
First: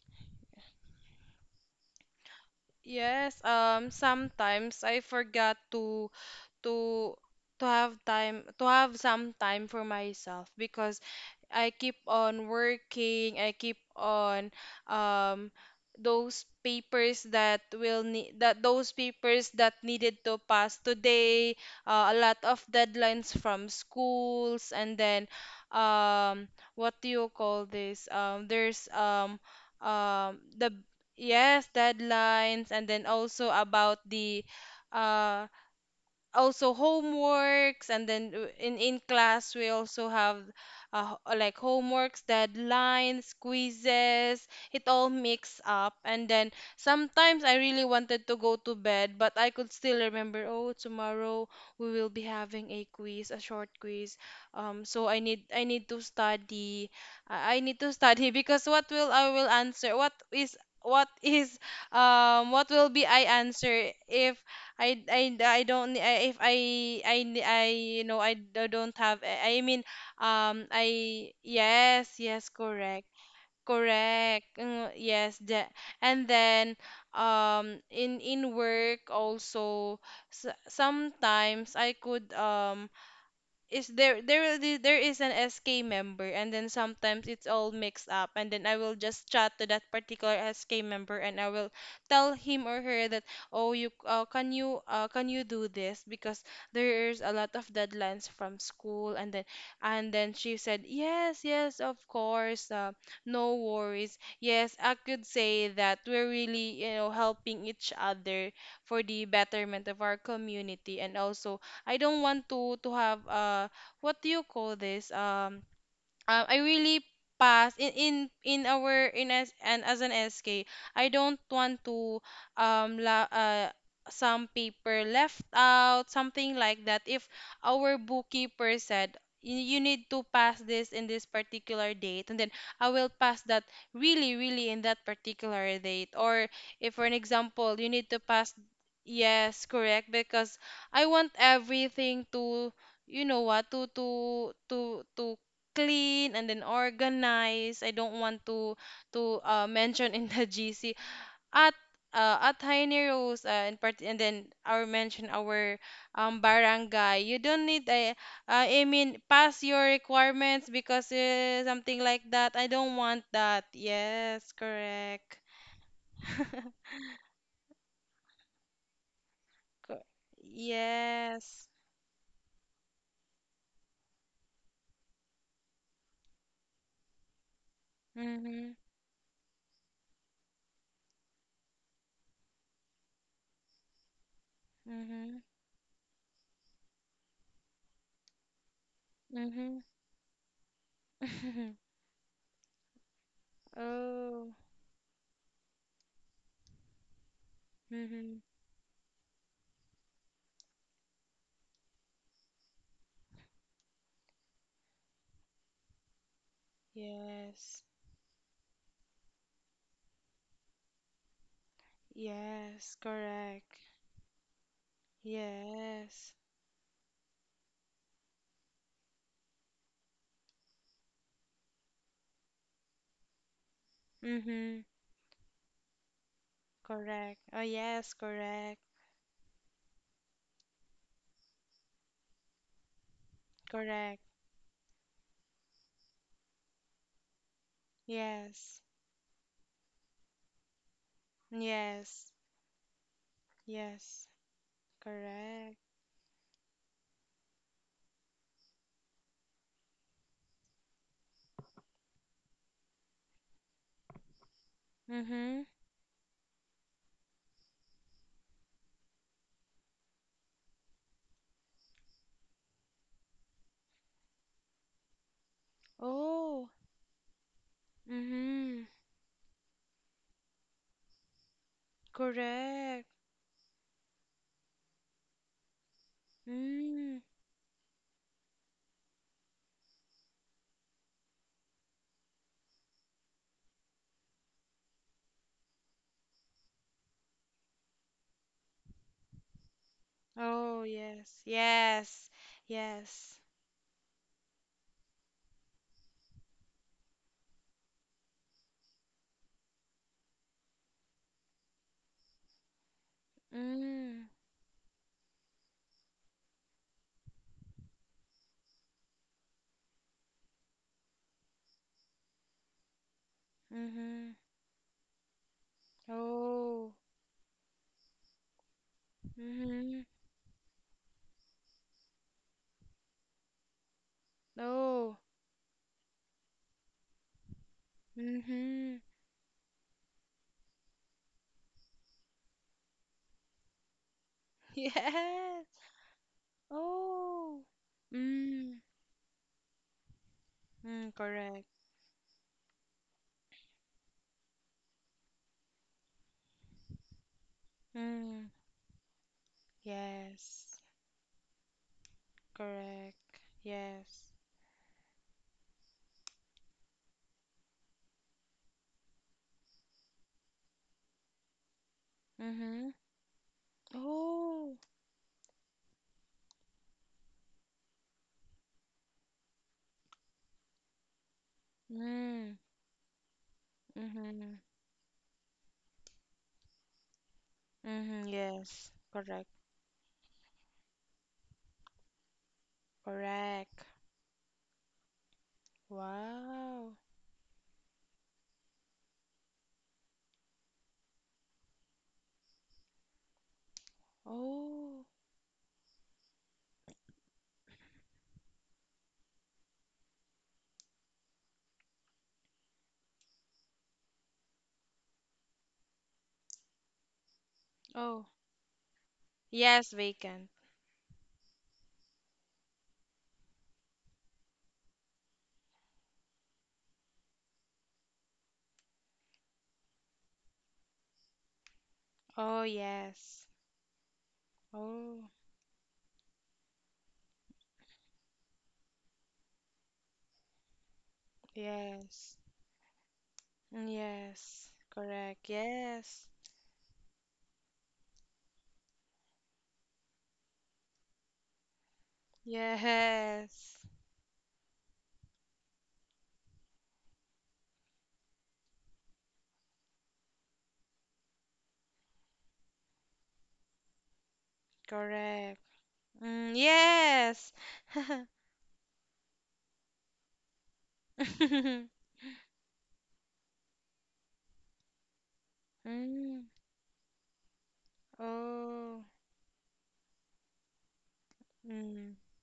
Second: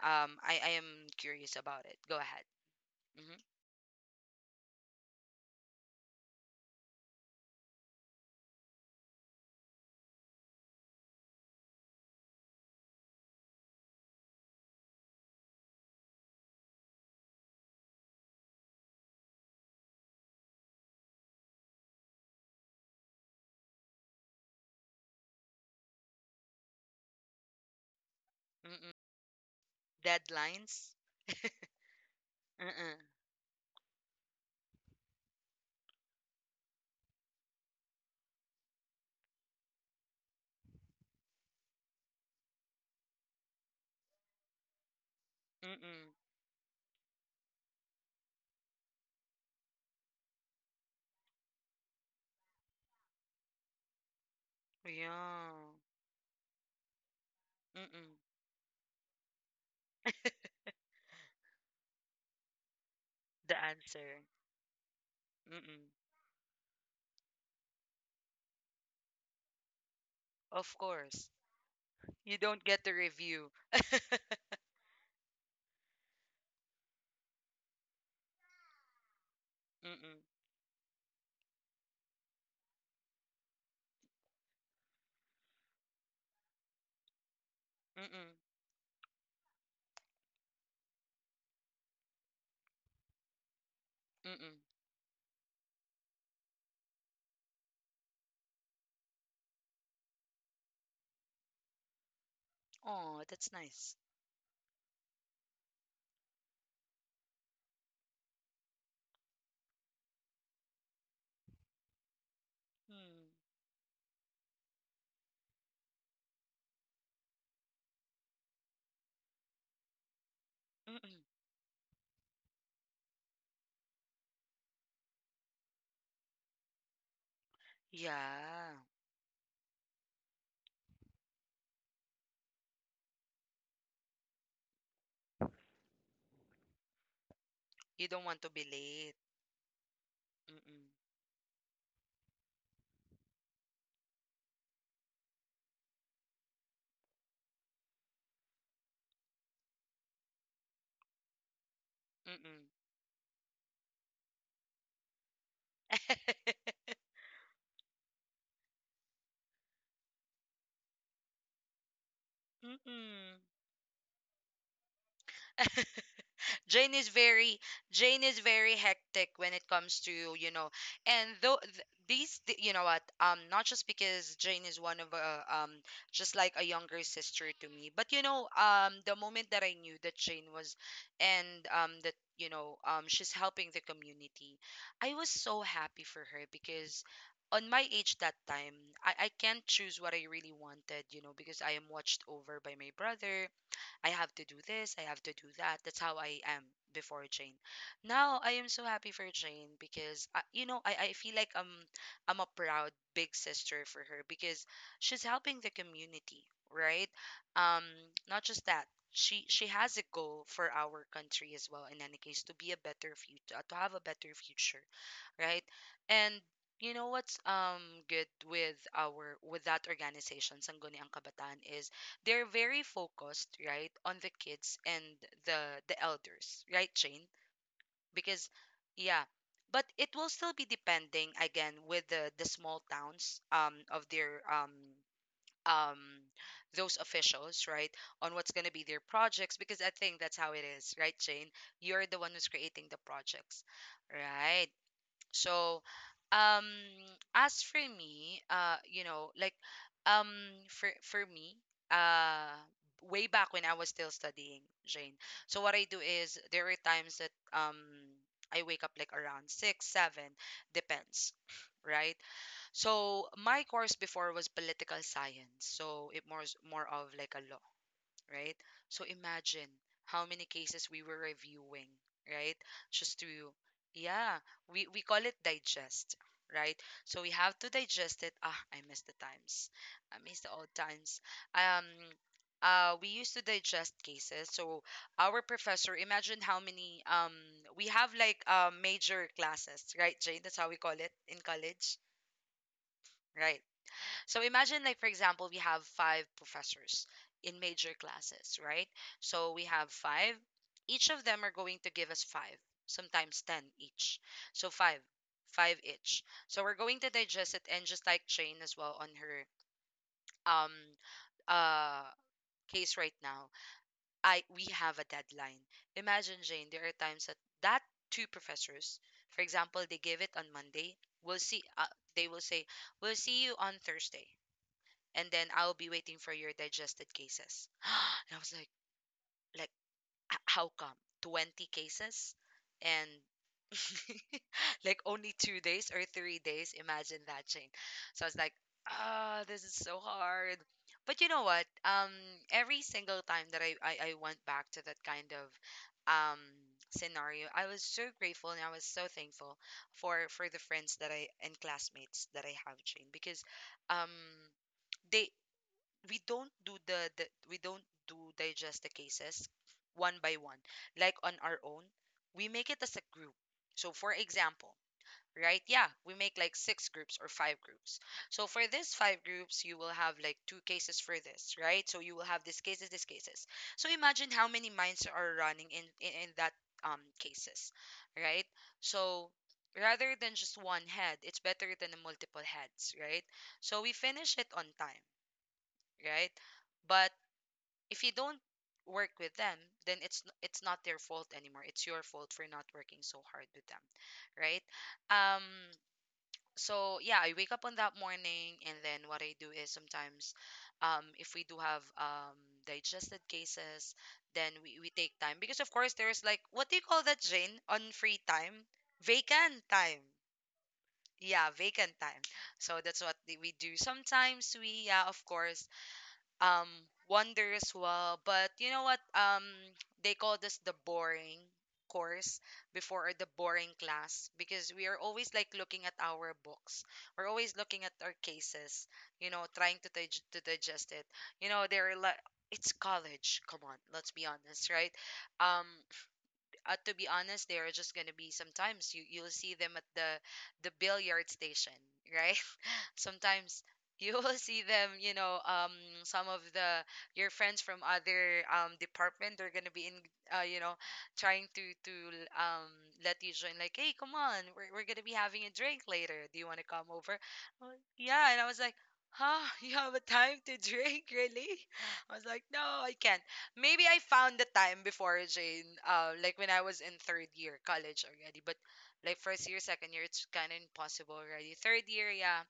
Speaker 1: I am curious about it. Go ahead.
Speaker 2: Yes,
Speaker 1: Mm-hmm.
Speaker 2: sometimes I forgot to to have some time for myself, because I keep on working, I keep on um those papers that needed to pass today, a lot of deadlines from schools. And then, um what do you call this? There's the
Speaker 1: Deadlines?
Speaker 2: Yes, deadlines, and
Speaker 1: Mm-mm.
Speaker 2: then also about the uh also homeworks, and then in class we also have like homeworks, deadlines, quizzes, it all mix up.
Speaker 1: Mm-mm.
Speaker 2: And then sometimes I really wanted to go to bed, but I could still remember, oh, tomorrow we will be having a quiz, a short quiz. So i need
Speaker 1: Yeah.
Speaker 2: i need to study. I need to
Speaker 1: Mm-mm.
Speaker 2: study because what will I will answer, what is what is what will be I
Speaker 1: The
Speaker 2: answer
Speaker 1: answer.
Speaker 2: if I I I
Speaker 1: Mm-mm.
Speaker 2: don't I, if I I n- I you know I d- don't have I mean
Speaker 1: Of course.
Speaker 2: I yes,
Speaker 1: You
Speaker 2: yes,
Speaker 1: don't get to
Speaker 2: correct.
Speaker 1: review.
Speaker 2: Correct. Yes, that. And then in work also,
Speaker 1: Mm-mm.
Speaker 2: s sometimes I could is there there will be- there is an SK member, and then sometimes it's all mixed up,
Speaker 1: Mm-mm.
Speaker 2: and then I will just chat to that particular SK member. And I will tell him or her that, oh, you can
Speaker 1: Mm-mm.
Speaker 2: you can you do this, because there's a lot of deadlines from school. And then she said, yes, yes, of course.
Speaker 1: Oh, that's
Speaker 2: No
Speaker 1: nice.
Speaker 2: worries. Yes, I could say that we're really, you know, helping each other for the betterment of our community. And also I don't want to have
Speaker 1: Mm.
Speaker 2: what do you call this? I really pass in our in as and as an SK. I
Speaker 1: Mm-mm.
Speaker 2: don't want to um la, uh, some paper left out, something like that. If our
Speaker 1: Yeah.
Speaker 2: bookkeeper said, you need to pass this in this particular date, and then I will pass that really really in that particular date. Or if for an example you
Speaker 1: You
Speaker 2: need to
Speaker 1: don't want to
Speaker 2: pass,
Speaker 1: be late.
Speaker 2: yes, correct, because
Speaker 1: Mm-mm.
Speaker 2: I want everything to, you know, what to clean and then organized. I don't want to mention in the GC at at Tiny Rose in part, and then our mention our barangay. You don't need a I mean, pass your requirements because something like that. I don't want
Speaker 1: Mm-mm.
Speaker 2: that. Yes, correct.
Speaker 1: Mm-mm. Jane is very Jane is very hectic when it comes
Speaker 2: Co-
Speaker 1: to, you know, and though
Speaker 2: Yes.
Speaker 1: th- these th- you know what, um, not just because Jane is one of just like a younger sister to me, but you know,
Speaker 2: Mhm.
Speaker 1: um, the moment that I knew that Jane was, and that, you know, um, she's helping the community, I was
Speaker 2: Mhm.
Speaker 1: so happy for her because on my age that time, I can't
Speaker 2: Mhm.
Speaker 1: choose what I really wanted, you know, because I am watched over by my brother. I have to
Speaker 2: Oh.
Speaker 1: do this, I have to do that. That's how I am before Jane. Now
Speaker 2: Mhm.
Speaker 1: I am so happy for Jane because I feel like I'm a proud big sister for her because she's helping the community, right?
Speaker 2: Yes.
Speaker 1: Um, not just that. She has a goal for our country as well, in any case, to be a
Speaker 2: Yes,
Speaker 1: better future, to
Speaker 2: correct.
Speaker 1: have a better future, right?
Speaker 2: Yes.
Speaker 1: And you know what's good with our with that organization, Sangguniang Kabataan, they're very focused, right, on the kids
Speaker 2: Mm-hmm.
Speaker 1: and the the elders, right, Shane?
Speaker 2: Correct. Oh, yes,
Speaker 1: Because,
Speaker 2: correct.
Speaker 1: yeah, but it will still be depending again with the small towns of
Speaker 2: Correct.
Speaker 1: their um those officials, right, on what's gonna be
Speaker 2: Yes.
Speaker 1: their projects, because I think that's how it is, right, Shane? You're the one
Speaker 2: Yes.
Speaker 1: who's creating the projects,
Speaker 2: Yes.
Speaker 1: right?
Speaker 2: Correct.
Speaker 1: So, um, as for me, you know, like, um, for me, uh, way back when I was still studying, Jane.
Speaker 2: Mm-hmm.
Speaker 1: So what I do is there are times that I wake up like around six, seven, depends, right? So my course before was political science. So it
Speaker 2: Oh.
Speaker 1: more of like a law, right?
Speaker 2: Mm-hmm.
Speaker 1: So imagine how many cases we were reviewing, right?
Speaker 2: Correct.
Speaker 1: Just to, yeah, we call it digest, right?
Speaker 2: Mm.
Speaker 1: So we have to digest it. Ah, I miss the times. I miss the old times. Um, we used to digest cases. So our professor, imagine how many, we have like major classes, right, Jane? That's how we
Speaker 2: Oh,
Speaker 1: call it
Speaker 2: yes.
Speaker 1: in college,
Speaker 2: Yes. Yes.
Speaker 1: right? So imagine, like, for example, we have five professors in major classes, right? So we have five. Each of them are going to give us five, sometimes 10 each.
Speaker 2: Mm.
Speaker 1: So five, five each. So we're going to digest it, and just like Jane as well on her um uh case right now.
Speaker 2: Mm-hmm.
Speaker 1: I, we have a deadline. Imagine Jane, there
Speaker 2: Oh.
Speaker 1: are times that two professors, for example, they
Speaker 2: Mm-hmm.
Speaker 1: give it on Monday. We'll see they will say, "We'll see you on Thursday,"
Speaker 2: Oh.
Speaker 1: and then I'll be waiting for your digested cases. And I was like,
Speaker 2: Mm-hmm.
Speaker 1: like how come 20 cases and like only two
Speaker 2: Yes.
Speaker 1: days or 3 days? Imagine that,
Speaker 2: Oh.
Speaker 1: Shane. So I was like,
Speaker 2: Mm.
Speaker 1: ah, this is so hard.
Speaker 2: Mm,
Speaker 1: But you know what?
Speaker 2: correct.
Speaker 1: Every single time that I went back to that kind of um scenario, I was so grateful
Speaker 2: Mm,
Speaker 1: and I was so thankful for the
Speaker 2: yes.
Speaker 1: friends that I and classmates that I have, Jane,
Speaker 2: Correct.
Speaker 1: because um
Speaker 2: Yes.
Speaker 1: they, we don't do digest the cases one by one, like on our own, we make it
Speaker 2: Mm-hmm.
Speaker 1: as a group, so for example,
Speaker 2: Oh.
Speaker 1: right, yeah, we make like six groups or five groups, so for this five groups you will have like two cases for this, right? So you will have
Speaker 2: Mm,
Speaker 1: this cases, this cases, so imagine how
Speaker 2: mm-hmm.
Speaker 1: many minds are running in that, um, cases,
Speaker 2: Mm-hmm.
Speaker 1: right?
Speaker 2: Yes.
Speaker 1: So,
Speaker 2: Correct.
Speaker 1: rather than just one head, it's better than the multiple heads, right? So
Speaker 2: Correct.
Speaker 1: we finish it on time, right?
Speaker 2: Wow.
Speaker 1: But if you don't work with them, then it's not their fault anymore. It's your fault for not working so hard with them, right?
Speaker 2: Oh.
Speaker 1: Um so yeah, I wake up on that morning and then what I do is sometimes if we do have digested cases, then we take time because of course there's like what do you call that, Jane, on free
Speaker 2: Oh.
Speaker 1: time? Vacant
Speaker 2: Yes,
Speaker 1: time.
Speaker 2: vacant.
Speaker 1: Yeah, vacant time. So that's what we do. Sometimes we, yeah, of course, um wonder as well, but you know what, they called us the boring course
Speaker 2: Oh,
Speaker 1: before, or the
Speaker 2: yes.
Speaker 1: boring class, because we are
Speaker 2: Oh,
Speaker 1: always like looking at our books, we're always looking at our cases, you know, trying to to digest it, you know they're like,
Speaker 2: yes.
Speaker 1: it's college, come on,
Speaker 2: Mm,
Speaker 1: let's be honest,
Speaker 2: yes.
Speaker 1: right?
Speaker 2: Correct.
Speaker 1: um
Speaker 2: Yes.
Speaker 1: to be honest, they are just gonna be sometimes, you'll see them at the billiard station, right? Sometimes
Speaker 2: Yes.
Speaker 1: you will see them, you know, some of the your friends from other department. They're gonna be in, you know, trying to um let you join. Like, hey, come on, we're gonna be having a
Speaker 2: Correct.
Speaker 1: drink later. Do you want
Speaker 2: Mm,
Speaker 1: to come over?
Speaker 2: yes.
Speaker 1: I'm like, yeah, and I was like, huh? You have a time to drink, really? I was like, no, I can't, maybe I found the time before, Jane, like when
Speaker 2: Mm.
Speaker 1: I was in third year college already. But
Speaker 2: Oh,
Speaker 1: like first year, second year, it's kind of impossible already. Third year,
Speaker 2: mm,
Speaker 1: yeah,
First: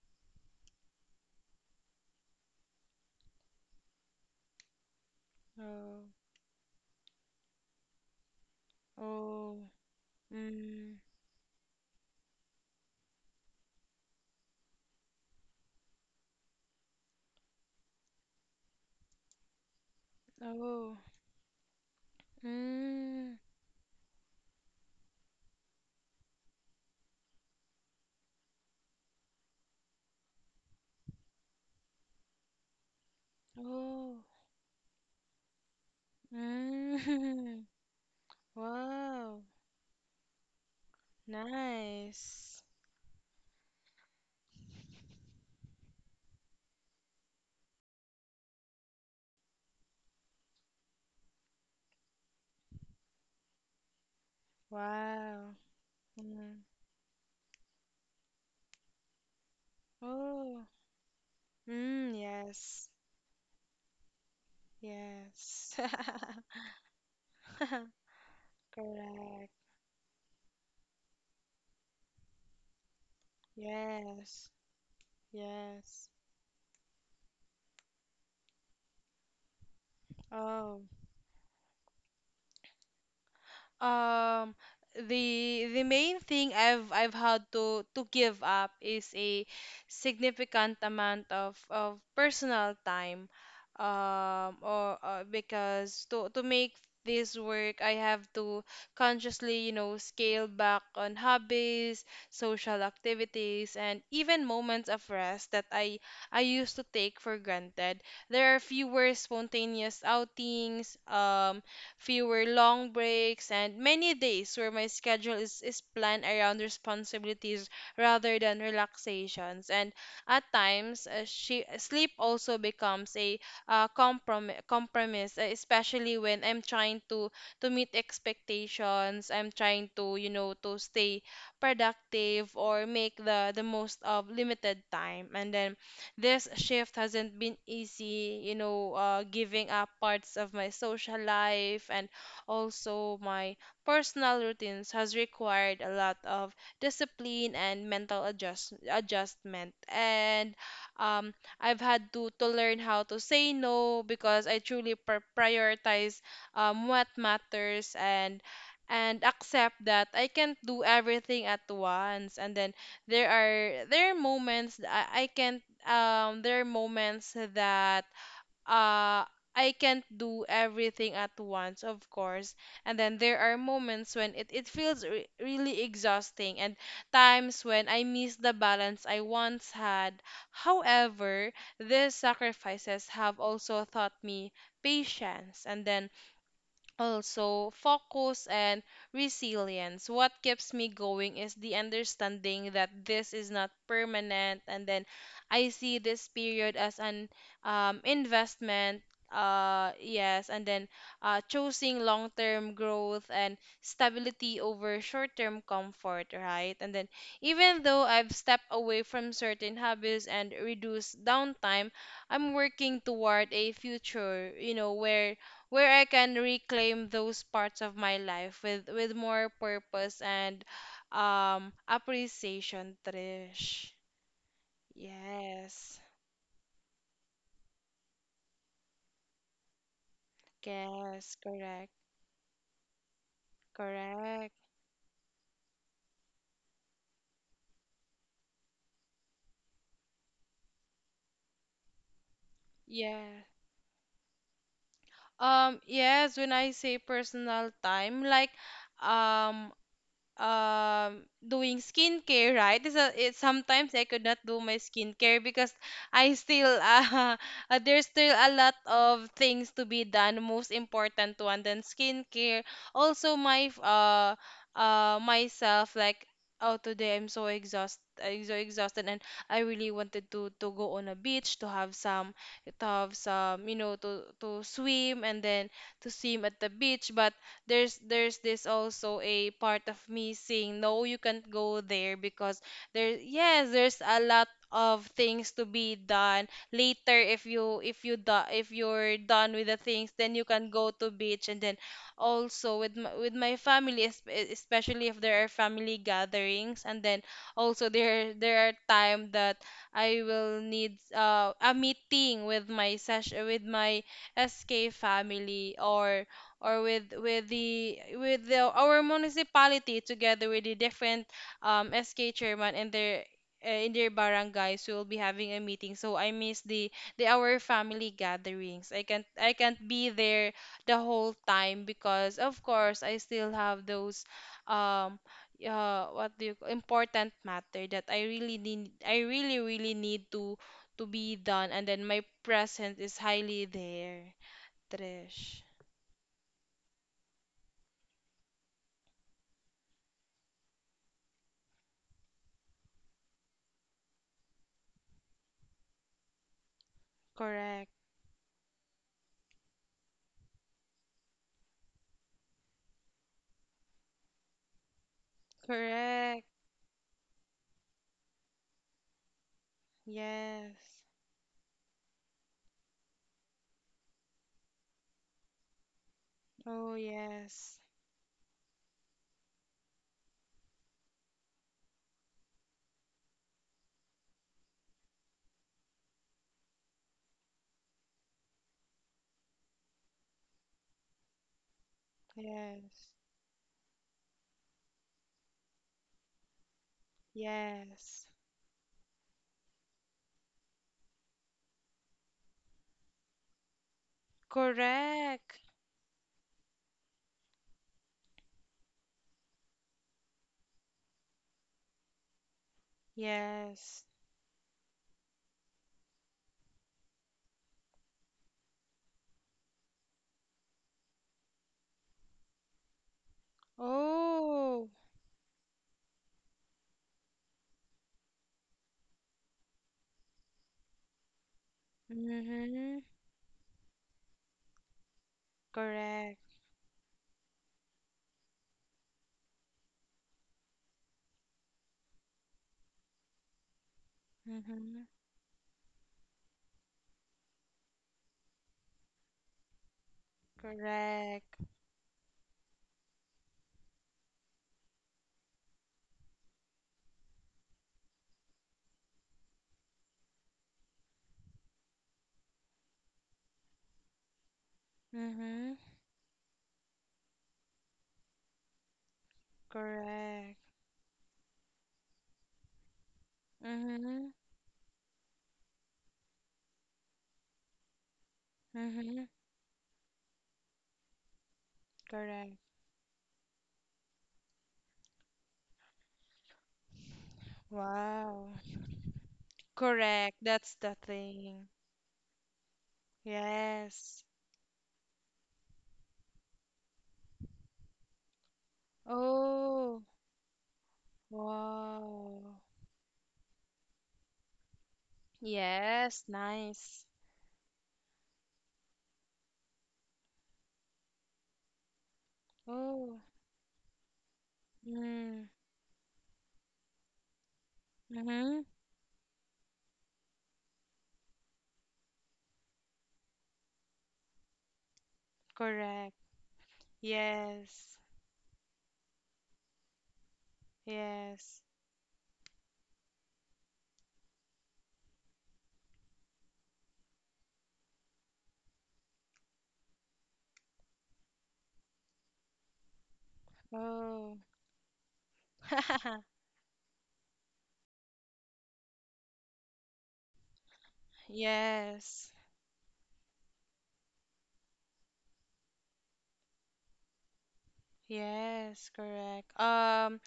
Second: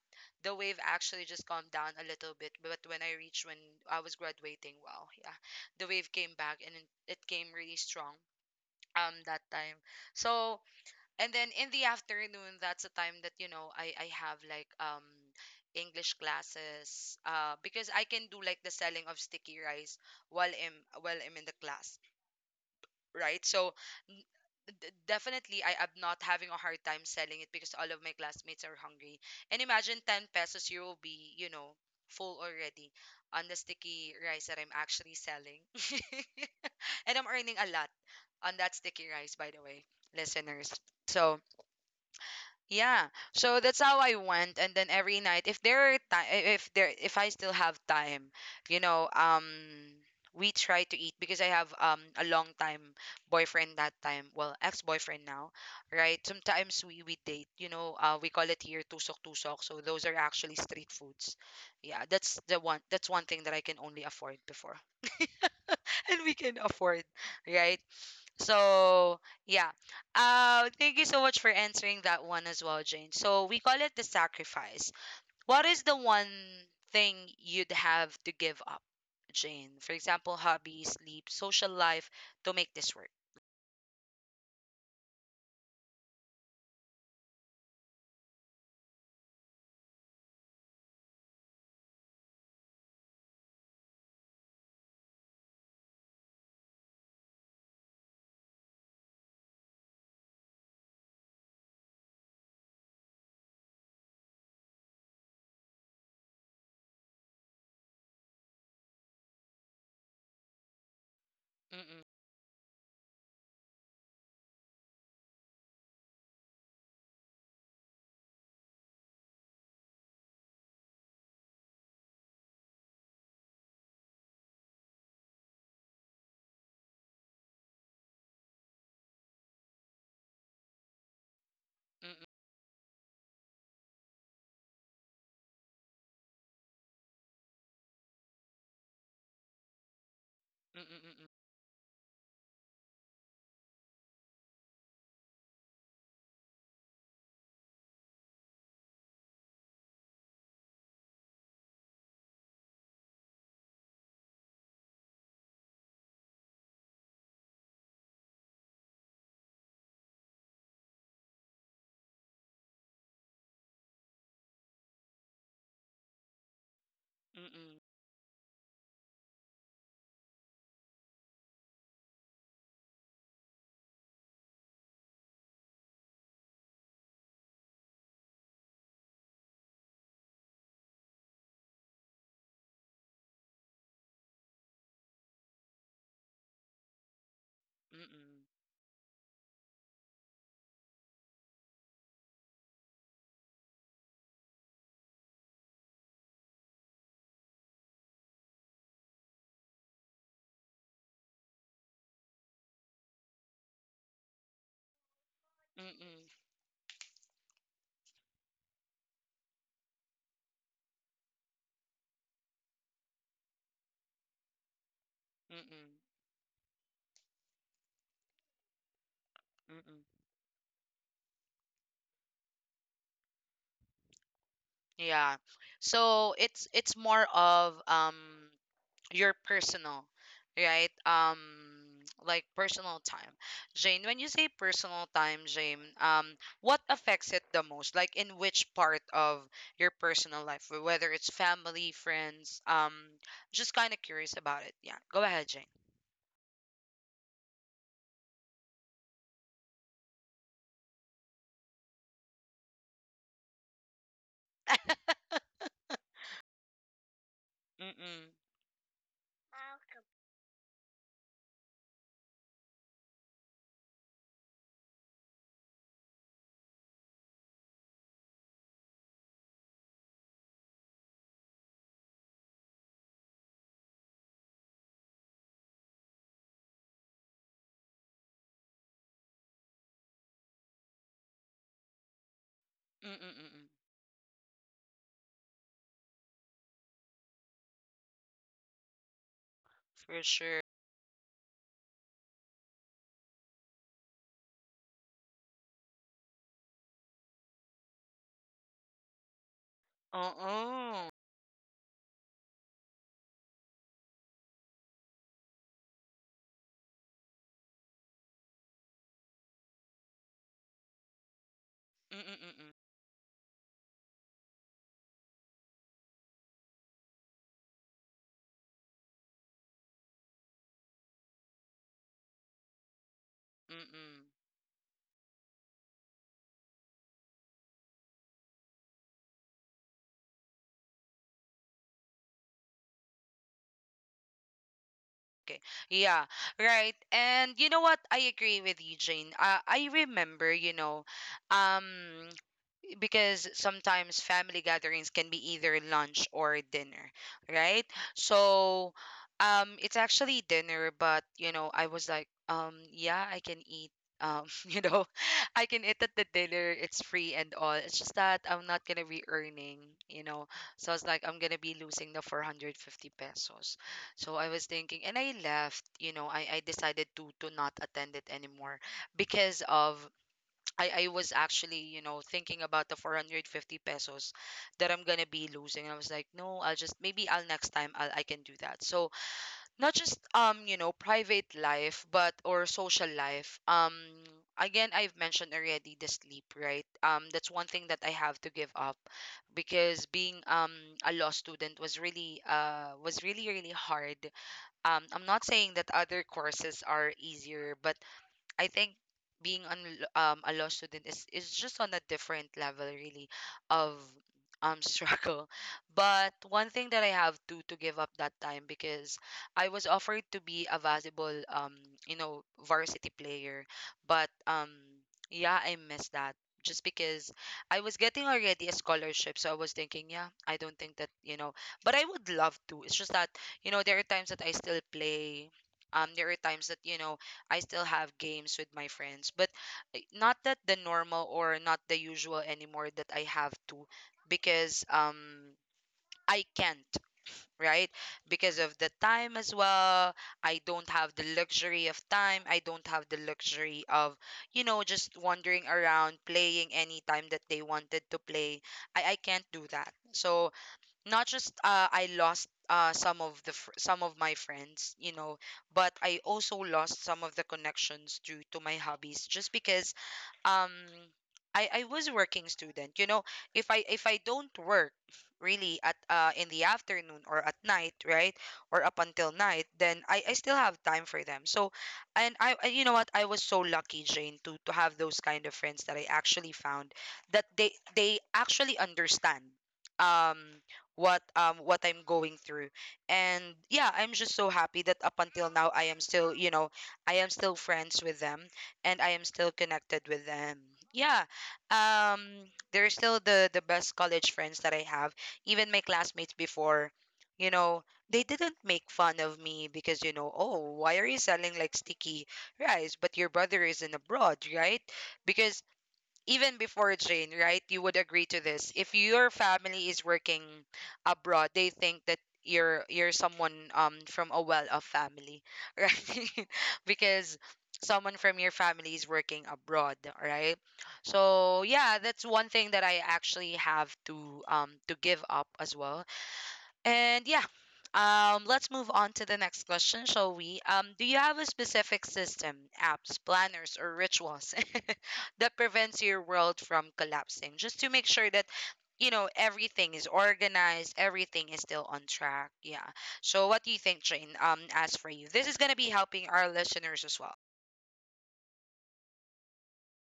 Speaker 1: the wave actually just calmed down a little bit. But when I reached, when I was graduating, wow, yeah, the
Speaker 2: oh,
Speaker 1: wave came back and it came really strong that
Speaker 2: oh,
Speaker 1: time. So,
Speaker 2: mm,
Speaker 1: and then in the afternoon, that's the time that, you know, I have like english classes, because I can do like the selling of sticky rice while i'm
Speaker 2: oh,
Speaker 1: while i'm in the class,
Speaker 2: mm,
Speaker 1: right? So, n- definitely I am not having a hard time selling it because all of my classmates are hungry, and imagine 10 pesos you will be, you know, full already on the sticky
Speaker 2: oh,
Speaker 1: rice that I'm actually selling. And I'm earning
Speaker 2: mm.
Speaker 1: a lot on that sticky rice,
Speaker 2: Wow,
Speaker 1: by the way, listeners. So
Speaker 2: nice.
Speaker 1: yeah. So that's how I went, and then every night, if there are time if there if I still have time, you know, we try to eat because I have a long time boyfriend that time, well, ex-boyfriend now,
Speaker 2: Wow.
Speaker 1: right?
Speaker 2: Mm.
Speaker 1: Sometimes we date, you know, we call it here tusok tusok. So those are actually
Speaker 2: Oh,
Speaker 1: street foods. Yeah,
Speaker 2: mm,
Speaker 1: that's the one
Speaker 2: yes,
Speaker 1: that's one thing that I can only afford before.
Speaker 2: yes.
Speaker 1: And we can afford, right? So
Speaker 2: Correct.
Speaker 1: yeah. Thank you so much for answering that one as well, Jane. So we call it the
Speaker 2: Yes,
Speaker 1: sacrifice. What is the
Speaker 2: yes.
Speaker 1: one thing you'd have to give up, Jane? For example,
Speaker 2: Oh,
Speaker 1: hobby, sleep, social life, to make this work.
Speaker 2: Um, the main thing I've had to give up is a significant amount of personal time, or because to make this work, I have to consciously, you know, scale back on hobbies, social activities, and even moments of rest that I used to take for granted. There are fewer spontaneous outings,
Speaker 1: Mm-mm,
Speaker 2: fewer long breaks, and many days where my schedule is planned around responsibilities rather than relaxations. And at times, sleep also becomes a compromise, especially when I'm trying to meet expectations. I'm trying to, you know, to stay
Speaker 1: mm-mm,
Speaker 2: productive or make the most of limited time. And then this shift hasn't been easy, you know, giving up parts of my social
Speaker 1: mm-mm,
Speaker 2: life and also my personal routines has required a lot of discipline and mental adjustment. And um, I've had to learn how to say no, because I truly pr prioritize what matters, and accept that I can't do everything at once. And then there are moments that I can't there are moments
Speaker 1: mm-mm,
Speaker 2: that uh I can't do everything at once, of course. And then there are moments when it feels really exhausting, and times when I miss the balance I once had. However, these sacrifices have also taught me patience, and then also
Speaker 1: mm-mm,
Speaker 2: focus and resilience. What keeps me going is the understanding that this is not permanent, and then I see this period as an investment. Yes. And then choosing long-term growth and stability over short-term
Speaker 1: mm-mm,
Speaker 2: comfort, right? And then even though I've stepped away from certain hobbies and reduced downtime, I'm working toward a future, you know, where
Speaker 1: mm-mm,
Speaker 2: I can reclaim those parts of my life with more
Speaker 1: mm-mm.
Speaker 2: purpose and appreciation, Trish.
Speaker 1: Yeah.
Speaker 2: Yes.
Speaker 1: So it's more of your personal, right?
Speaker 2: Yes, correct.
Speaker 1: Like personal time, Jane. When you say
Speaker 2: Correct.
Speaker 1: personal time, Jane, what affects it the most, like in which part of your personal life, whether it's family, friends,
Speaker 2: Yeah.
Speaker 1: just kind of curious about it. Yeah, go ahead, Jane.
Speaker 2: Yes, when I say personal time, like um doing skincare, right? It's a it sometimes I could not do my skincare because I still there's
Speaker 1: Mm-mm,
Speaker 2: still a lot of things to be done, most important one than skincare. Also my myself, like, oh, today I'm so exhausted. I'm so exhausted, and I really wanted to go on a beach to have some, you know, to swim. And then to swim at the beach. But there's this also a part of me saying, no, you can't go there because there—
Speaker 1: mm-mm,
Speaker 2: yes,
Speaker 1: mm,
Speaker 2: there's a lot of things to be done later. If you if you do— if you're done with the things,
Speaker 1: for
Speaker 2: then you
Speaker 1: sure,
Speaker 2: can go to beach. And then also with with my family, espe— especially if there are family gatherings. And then also there are time that I will need
Speaker 1: uh-oh,
Speaker 2: a meeting with my sesh with my SK family, or with with the our municipality, together with the different
Speaker 1: mm,
Speaker 2: SK chairman
Speaker 1: mm-mm,
Speaker 2: and their in their barangays. We will be having a meeting, so I miss the our family gatherings. I can't be there the whole time, because of course I still have
Speaker 1: mm-mm.
Speaker 2: those um what do you call— important matter that I really really need to be done, and then my presence is highly there, Trish.
Speaker 1: Okay. Yeah. Right. And you know what? I agree with you, Jane. I remember, you know, um, because sometimes family gatherings can be either lunch or dinner, right?
Speaker 2: Correct.
Speaker 1: So, it's actually dinner, but, you know, I was like, yeah, I can eat, you know, I can eat at the
Speaker 2: Correct.
Speaker 1: dinner, it's free and all. It's just that I'm not going to be earning, you know. So I
Speaker 2: Yes.
Speaker 1: was like, I'm going to be losing the 450 pesos. So I was thinking, and I left, you know, I
Speaker 2: Oh,
Speaker 1: decided to not
Speaker 2: yes.
Speaker 1: attend it anymore because of, I was actually, you know, thinking about the 450 pesos that I'm gonna be losing. And I was like, no, I'll just, maybe I'll, next time I'll, I can do that. So not just, you know, private life, but or
Speaker 2: Yes.
Speaker 1: social life. Again, I've mentioned already the sleep, right? That's one thing that I
Speaker 2: Yes.
Speaker 1: have to give up because being a law student was really really hard. I'm not
Speaker 2: Correct.
Speaker 1: saying that other courses are easier, but I think being on, a law student is just on a different level, really, of
Speaker 2: Yes.
Speaker 1: struggle. But one thing that I have to give up that time because I was offered to be a valuable you know varsity player, but
Speaker 2: Oh.
Speaker 1: yeah, I missed that just because I was getting already a scholarship, so I was thinking, yeah, I don't think that, you know, but I would love to. It's
Speaker 2: Mm-hmm.
Speaker 1: just that, you know, there are times that I still play. There are
Speaker 2: Correct.
Speaker 1: times that, you know, I still have games with my friends, but, not that the normal or not the usual anymore, that I have to, because
Speaker 2: Mm-hmm.
Speaker 1: I can't, right? Because of the time as well. I don't have the
Speaker 2: Correct.
Speaker 1: luxury of time. I don't have the luxury of, you know, just wandering around playing any time that they wanted to play. I can't do that. So not just, I lost, some of the some of my friends, you know,
Speaker 2: Mm-hmm.
Speaker 1: but I also lost some of the connections due to my hobbies just because
Speaker 2: Correct.
Speaker 1: um I was a working student, you know, if I
Speaker 2: Mm-hmm.
Speaker 1: don't work really at, in the afternoon or at night, right, or up
Speaker 2: Mm-hmm.
Speaker 1: until night, then I still have time for them. So, and I
Speaker 2: Correct.
Speaker 1: and you know what, I was so lucky, Jane, to have those kind of friends that I actually found that they
Speaker 2: Wow.
Speaker 1: actually understand
Speaker 2: Correct.
Speaker 1: um
Speaker 2: That's the thing.
Speaker 1: what I'm going through. And yeah, I'm
Speaker 2: Yes.
Speaker 1: just so happy that up until now, I am still, you know, I am still friends with them, and I am still
Speaker 2: Oh.
Speaker 1: connected with them. Yeah.
Speaker 2: Wow.
Speaker 1: They're still the best college friends that I have. Even my
Speaker 2: Yes.
Speaker 1: classmates before,
Speaker 2: Nice.
Speaker 1: you know, they didn't make fun of me because, you know, oh, why are you selling like sticky rice but
Speaker 2: Oh.
Speaker 1: your brother isn't abroad, right?
Speaker 2: Mm.
Speaker 1: Because even before, Jane, right? You would agree to
Speaker 2: Mm-hmm.
Speaker 1: this. If your family is working abroad, they think that you're someone from a well-off family,
Speaker 2: Correct.
Speaker 1: right? Because
Speaker 2: Yes.
Speaker 1: someone from your family is working abroad, right?
Speaker 2: Yes.
Speaker 1: So yeah, that's one thing that I actually have to, to give up as well. And yeah, let's move on to the next question, shall we? Do you have a specific system, apps, planners, or
Speaker 2: Oh.
Speaker 1: rituals that prevents your world from collapsing? Just to make sure that, you know, everything is organized, everything is still on
Speaker 2: Yes.
Speaker 1: track. Yeah. So what do you think, Jane? As for you, this is gonna be helping our listeners as well.
Speaker 2: Yes, correct.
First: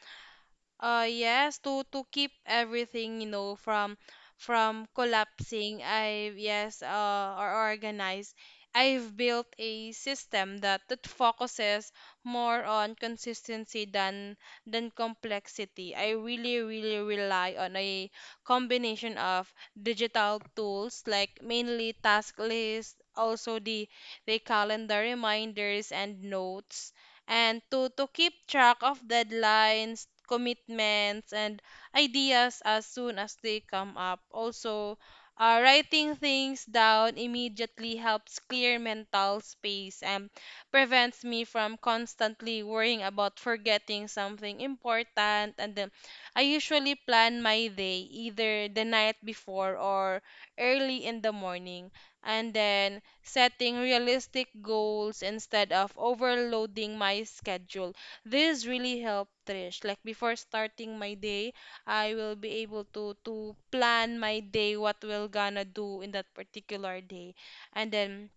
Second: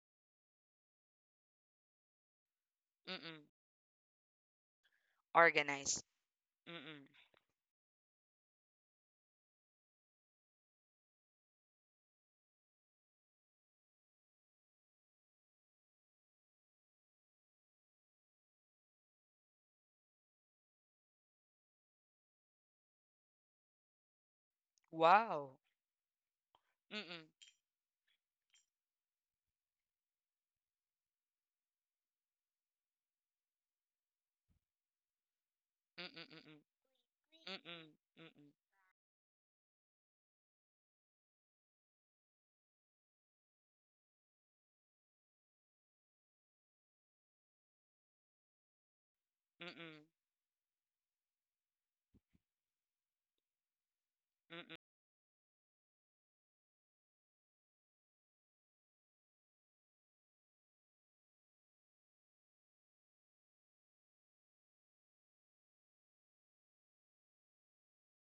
Speaker 2: Yes, to keep everything, you
Speaker 1: Mm-mm.
Speaker 2: know, from collapsing,
Speaker 1: Organized.
Speaker 2: I yes,
Speaker 1: Mm-mm.
Speaker 2: or organized. I've built a system that focuses more on consistency than complexity. I really, really rely on a combination of digital tools, like mainly task lists, also the calendar
Speaker 1: Wow.
Speaker 2: reminders and notes,
Speaker 1: Mm-mm.
Speaker 2: and to keep track of deadlines, commitments, and ideas as soon as they come up. Also, writing
Speaker 1: Mm-mm.
Speaker 2: things down
Speaker 1: Mm-mm.
Speaker 2: immediately helps
Speaker 1: Mm-mm.
Speaker 2: clear mental space and prevents me from constantly worrying about forgetting something important. And then I usually plan my day either the night before
Speaker 1: Mm-mm.
Speaker 2: or early in the morning. And then setting realistic
Speaker 1: Mm-mm. Mm-mm.
Speaker 2: goals instead of overloading my schedule. This really helped, Trish. Like before starting my day, I will be able to plan my day, what we're gonna do in that particular day. And then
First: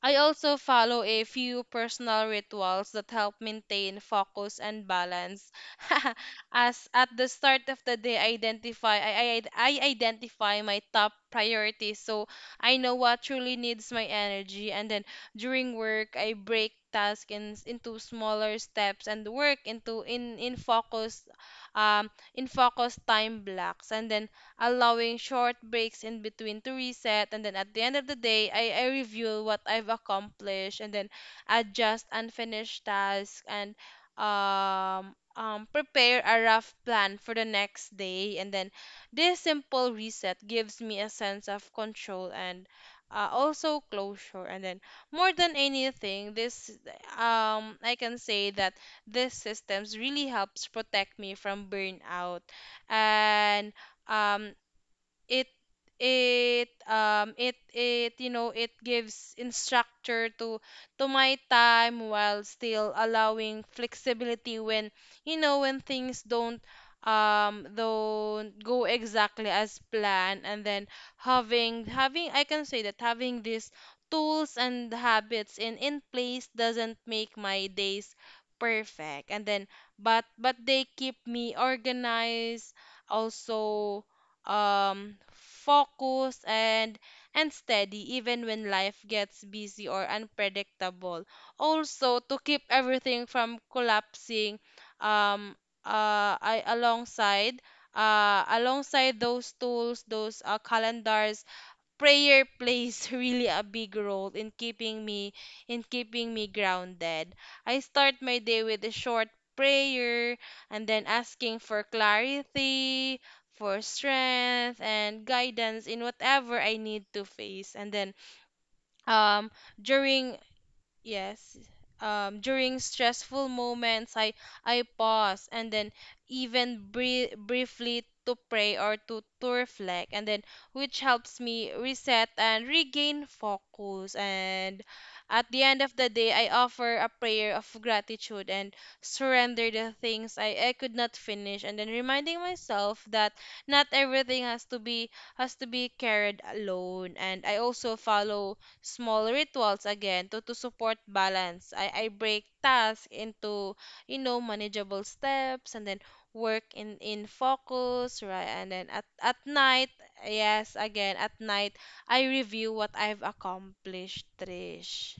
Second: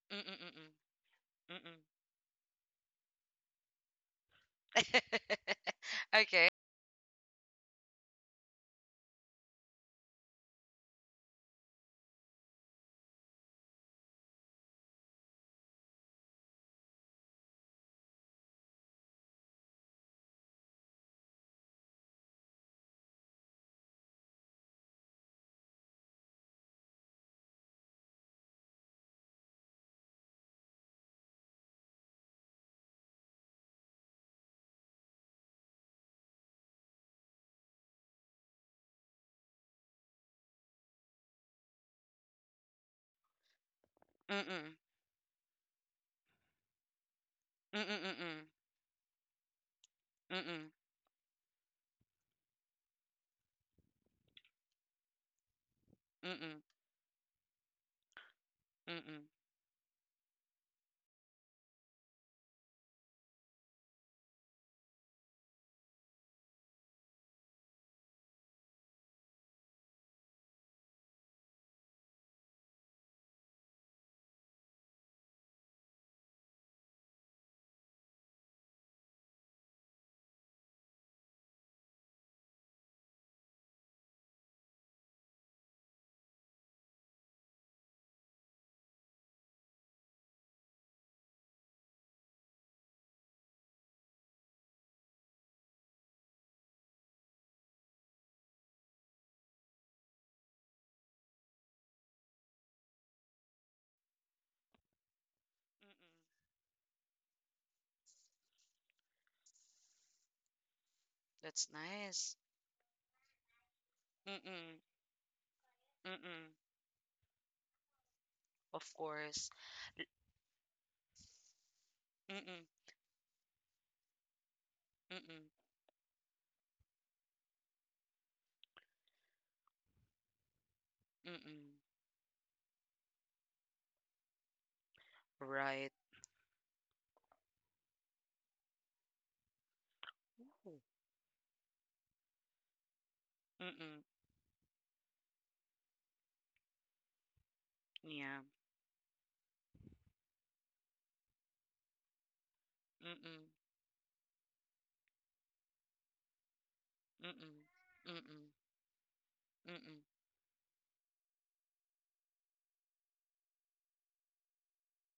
Speaker 2: I also
Speaker 1: Mm-mm.
Speaker 2: follow a few
Speaker 1: Mm-mm.
Speaker 2: personal rituals that help maintain focus and balance.
Speaker 1: Okay.
Speaker 2: As at the start of the day, I identify my top priorities, so I know what truly needs my energy. And then during work, I break tasks into smaller steps and work into um in focus time blocks. And then allowing short breaks in between to reset, and then at the end of the day, I review what I've accomplished, and then adjust unfinished tasks and prepare a rough plan for the next day. And then this simple reset gives me a sense of control and also closure. And
Speaker 1: Mm-mm.
Speaker 2: then more than anything, this I
Speaker 1: Mm-mm,
Speaker 2: can
Speaker 1: mm-mm.
Speaker 2: say that this systems really helps
Speaker 1: Mm-mm.
Speaker 2: protect me from burnout, and um it
Speaker 1: Mm-mm.
Speaker 2: it, you know, it
Speaker 1: Mm-mm.
Speaker 2: gives instructor to my time, while still allowing flexibility when, you know, when things don't go exactly as planned. And then having— I can say that having these tools and habits in place doesn't make my days perfect. And then but they keep me organized, also focused, and steady, even when life gets busy or unpredictable. Also, to keep everything from collapsing, um, I alongside alongside those tools, those calendars, prayer plays really a big role in
Speaker 1: Mm-mm.
Speaker 2: keeping me grounded. I start my day with a short prayer, and then asking
Speaker 1: That's
Speaker 2: for
Speaker 1: nice.
Speaker 2: clarity, for
Speaker 1: Mm-mm.
Speaker 2: strength and guidance in
Speaker 1: Mm-mm.
Speaker 2: whatever I need to face. And then
Speaker 1: Of
Speaker 2: um
Speaker 1: course.
Speaker 2: during Yes.
Speaker 1: Mm-mm.
Speaker 2: During stressful moments, I pause,
Speaker 1: Mm-mm.
Speaker 2: and then even briefly to pray or to reflect, and then— which helps
Speaker 1: Mm-mm.
Speaker 2: me reset and regain focus. And at the end
Speaker 1: Right.
Speaker 2: of the day, I offer a prayer of gratitude, and surrender the things I
Speaker 1: Ooh.
Speaker 2: could not finish, and then reminding myself that not
Speaker 1: Mm-mm.
Speaker 2: everything has to be carried alone. And I also
Speaker 1: Yeah.
Speaker 2: follow small rituals again to support balance. I break tasks
Speaker 1: Mm-mm.
Speaker 2: into, you know, manageable steps, and then work in
Speaker 1: Mm-mm.
Speaker 2: focus, right?
Speaker 1: Mm-mm.
Speaker 2: And then at night,
Speaker 1: Mm-mm.
Speaker 2: yes, again, at night, I review what I've accomplished, Trish.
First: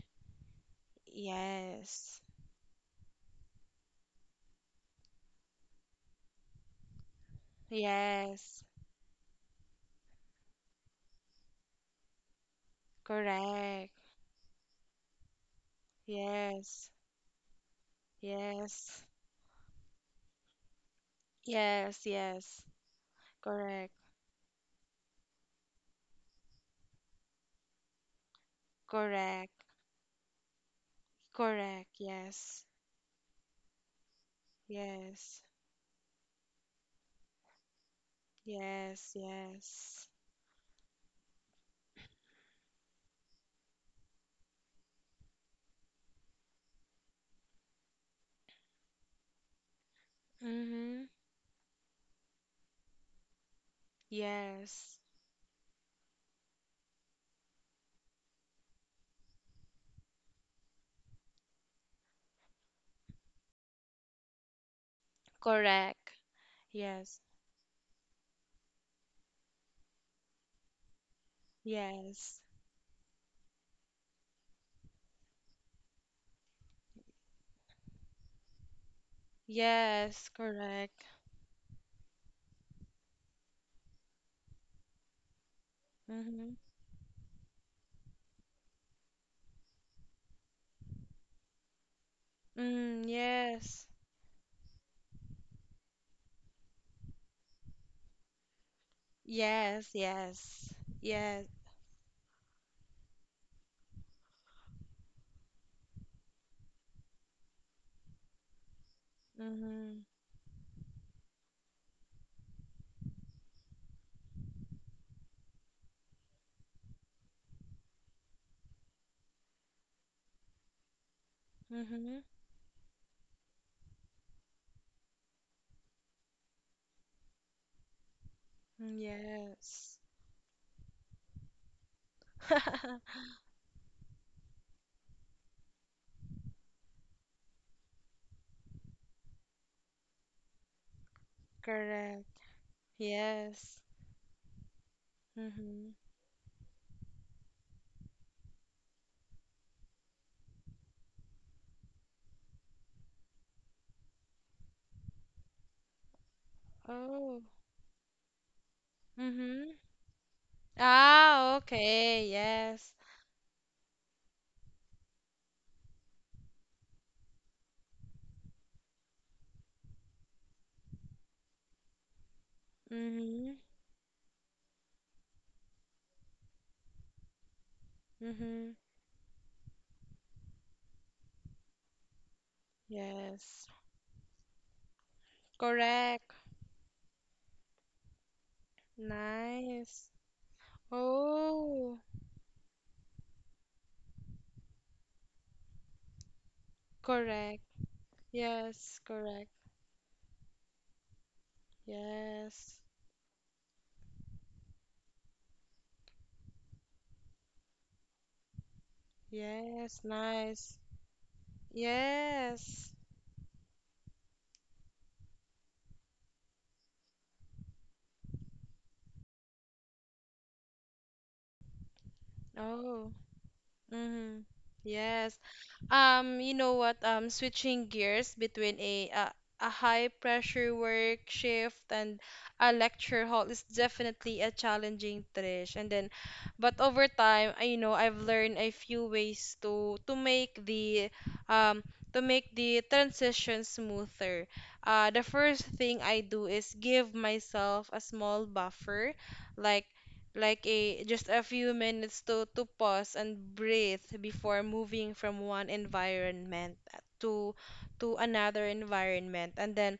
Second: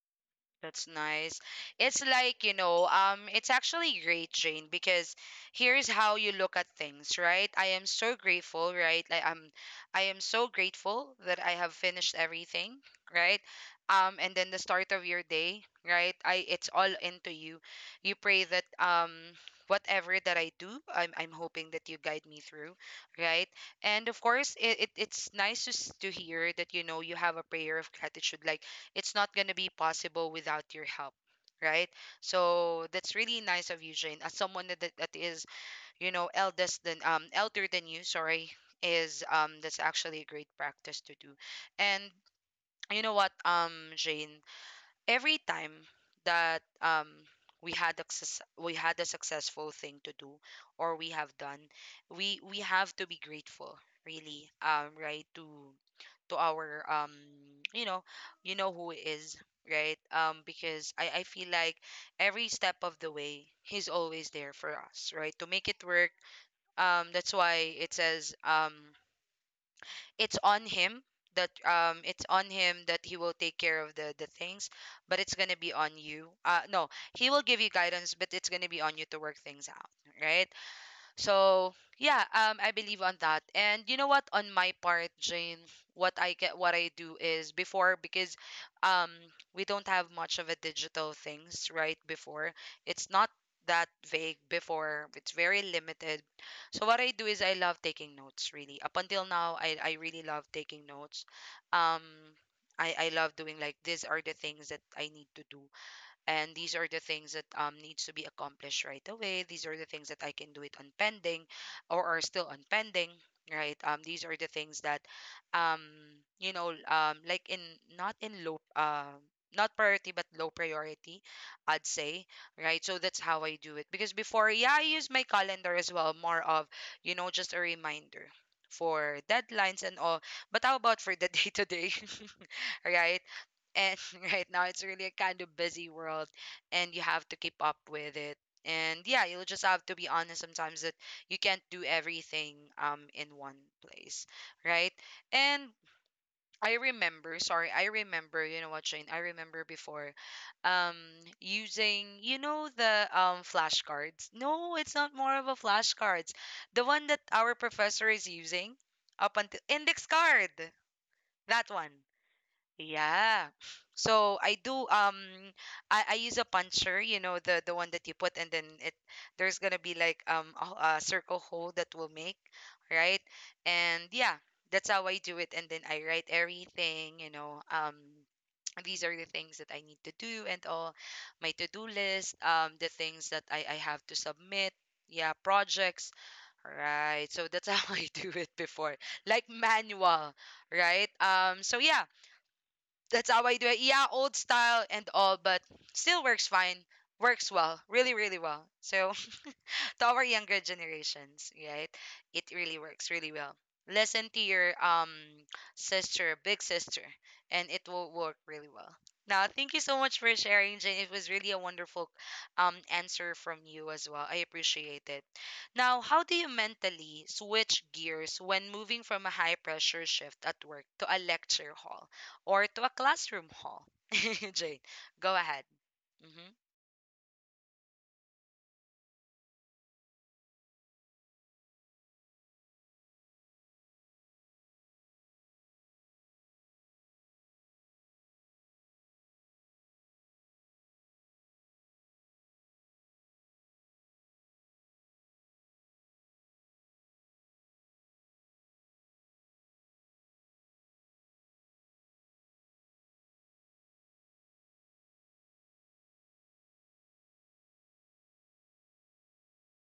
Speaker 1: That's nice. It's
Speaker 2: Yes.
Speaker 1: like, you know, it's actually great, Jane, because here's how you look at things, right? I am so
Speaker 2: Yes.
Speaker 1: grateful, right? Like I am so grateful that I have finished everything, right?
Speaker 2: Correct.
Speaker 1: And then the start of your day, right? I It's
Speaker 2: Yes.
Speaker 1: all into you. You pray that,
Speaker 2: Yes.
Speaker 1: whatever that I do, I'm hoping that you
Speaker 2: Yes.
Speaker 1: guide me
Speaker 2: Yes.
Speaker 1: through, right?
Speaker 2: Correct.
Speaker 1: And of course, it it's nice to hear that, you know, you have a prayer of gratitude, like it's not going to
Speaker 2: Correct.
Speaker 1: be possible without your help, right?
Speaker 2: Correct. Yes.
Speaker 1: So that's really nice of you, Jane. As someone that, that
Speaker 2: Yes.
Speaker 1: is, you know, eldest than, elder than you, sorry,
Speaker 2: Yes,
Speaker 1: is, that's
Speaker 2: yes.
Speaker 1: actually a great practice to do. And you know what, Jane, every time that, we had a successful thing to do, or
Speaker 2: Mm-hmm.
Speaker 1: we have done, we have to be grateful, really,
Speaker 2: Yes.
Speaker 1: right, to our, you know, you know who he is, right? Because I feel like every step of the way, he's always there for us, right, to make it work.
Speaker 2: Correct. Yes.
Speaker 1: That's why it says, it's on him it's
Speaker 2: Yes.
Speaker 1: on him that he will take care of the things, but it's going to be on you, uh, no, he will give you guidance, but it's going to be on you to work things out,
Speaker 2: Yes,
Speaker 1: right?
Speaker 2: correct.
Speaker 1: So yeah, I believe on that. And you know what? On my part, Jane,
Speaker 2: Mm-hmm.
Speaker 1: what I do is before because, um, we don't have much of a digital things right before.
Speaker 2: Mm,
Speaker 1: It's not that
Speaker 2: yes.
Speaker 1: vague before. It's very limited. So what I do is I love taking notes. Really, up until now, I
Speaker 2: Yes,
Speaker 1: really love
Speaker 2: yes.
Speaker 1: taking notes.
Speaker 2: Yes.
Speaker 1: Um. I love doing like these are the things that I need to do and these are the things that needs to be accomplished right away, these are the
Speaker 2: Mm-hmm.
Speaker 1: things that I can do it on pending or are still on pending, right? These are the things that um you know, like in not in low uh not priority but low priority, I'd
Speaker 2: Mm-hmm.
Speaker 1: say, right? So that's how I do it because before, yeah, I use my calendar as well, more of you know just a reminder for deadlines
Speaker 2: Yes.
Speaker 1: and all. But how about for the day to day, right? And right now it's really a kind of busy world and you have to keep up with it. And yeah, you'll just have to be honest sometimes that you can't do
Speaker 2: Correct.
Speaker 1: everything in one
Speaker 2: Yes.
Speaker 1: place, right? And
Speaker 2: Mm-hmm.
Speaker 1: I remember, sorry, I remember, you know what, Shane, I remember before um using, you know, the flashcards. No, it's not more of a flashcards. The one that
Speaker 2: Oh.
Speaker 1: our professor is using up until
Speaker 2: Mm-hmm.
Speaker 1: index card.
Speaker 2: Ah,
Speaker 1: That one.
Speaker 2: okay. Yes.
Speaker 1: Yeah. So I do I use a puncher, you know, the one that you put and then it there's gonna be like a circle hole that will make, right?
Speaker 2: Mm-hmm.
Speaker 1: And yeah, that's how I do it and then I write everything, you know,
Speaker 2: Mm-hmm.
Speaker 1: these are the things that I need to do and all my to-do list, the things that
Speaker 2: Yes.
Speaker 1: I have to submit, yeah, projects.
Speaker 2: Correct.
Speaker 1: Right. So that's how I do it before. Like
Speaker 2: Nice.
Speaker 1: manual, right? So
Speaker 2: Oh,
Speaker 1: yeah, that's how I do it. Yeah, old style and all, but still works fine. Works
Speaker 2: correct.
Speaker 1: well. Really, really well.
Speaker 2: Yes,
Speaker 1: So
Speaker 2: correct.
Speaker 1: to our younger generations, right? It really
Speaker 2: Yes.
Speaker 1: works really well. Listen to your sister, big sister, and it will work really well. Now, thank you so
Speaker 2: Yes,
Speaker 1: much for
Speaker 2: nice.
Speaker 1: sharing, Jane. It was really a wonderful
Speaker 2: Yes.
Speaker 1: answer from you as well. I appreciate it. Now, how do you mentally switch gears when moving from a high pressure shift at work to a lecture hall or to a
Speaker 2: Oh,
Speaker 1: classroom hall?
Speaker 2: mm-hmm.
Speaker 1: Jane, go
Speaker 2: Yes,
Speaker 1: ahead. Mm-hmm.
Speaker 2: You know what? Switching gears between a high pressure work shift and a lecture hall is definitely a challenging, Trish. And then, but over time, I've learned a few ways to make the um to make the transition smoother. The first thing I do is give myself a small buffer, like like a just a few minutes to pause and breathe before moving from one environment to another environment. And then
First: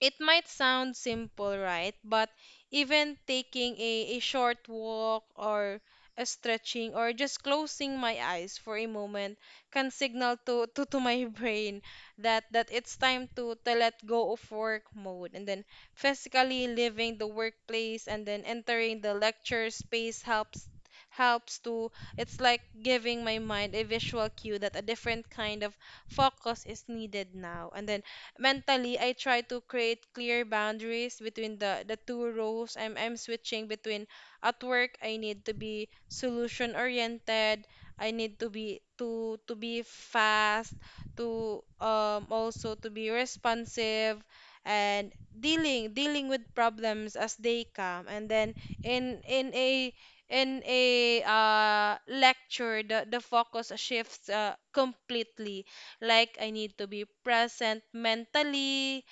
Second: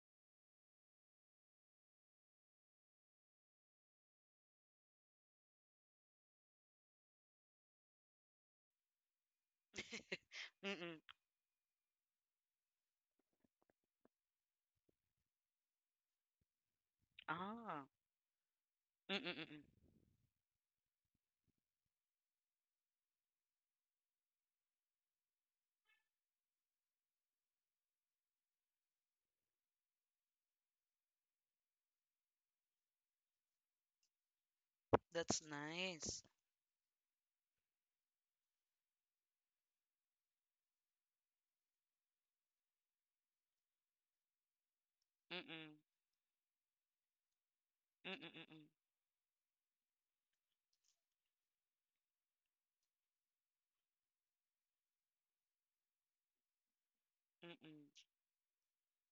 Speaker 2: it might sound simple, right? But even taking a short walk or a stretching or just closing my eyes for a moment can signal
Speaker 1: Mm-mm.
Speaker 2: to my brain that it's time to let go of work mode. And then physically leaving the
Speaker 1: Ah.
Speaker 2: workplace and then entering the
Speaker 1: Mm-mm-mm.
Speaker 2: lecture space helps, helps to it's like giving my mind a visual cue that a different kind of focus is needed now. And then mentally I try to create clear boundaries between the two roles I'm switching between. At work I need
Speaker 1: That's
Speaker 2: to be
Speaker 1: nice.
Speaker 2: solution oriented. I need to be to be fast, to also to be responsive, and
Speaker 1: Mm-mm.
Speaker 2: dealing with problems as they come. And then
Speaker 1: Mm-mm.
Speaker 2: in in a in a lecture the focus shifts completely. Like I need to be present
Speaker 1: Mm-mm.
Speaker 2: mentally,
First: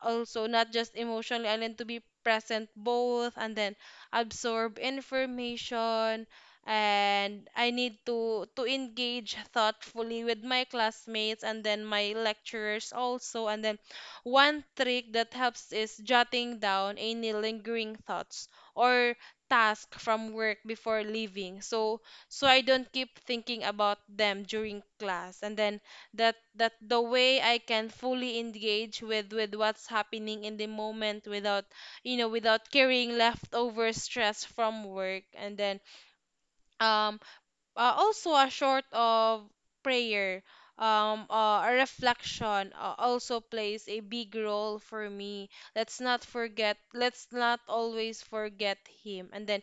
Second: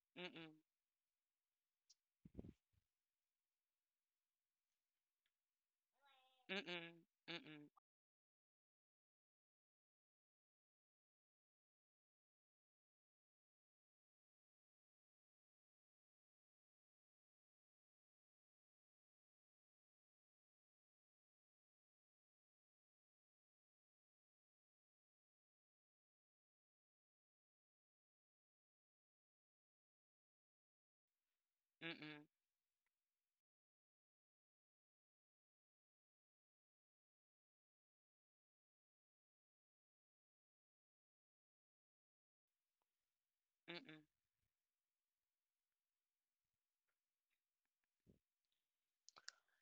Speaker 2: also
Speaker 1: Mm-mm.
Speaker 2: not just emotionally, I need to be present both. And then absorb information,
Speaker 1: Mm-mm.
Speaker 2: and
Speaker 1: Mm-mm.
Speaker 2: I need to engage thoughtfully with my classmates and then my lecturers also. And then one trick that helps is jotting down any lingering thoughts or task from work before leaving, so I don't keep thinking about them during class. And then that the way I can fully engage with what's happening in the moment without
Speaker 1: Mm-mm. Mm-mm.
Speaker 2: without carrying leftover stress from work. And then um also a short of prayer, a reflection also plays a
Speaker 1: Mm-mm.
Speaker 2: big role for me. Let's not forget, let's not always forget him. And then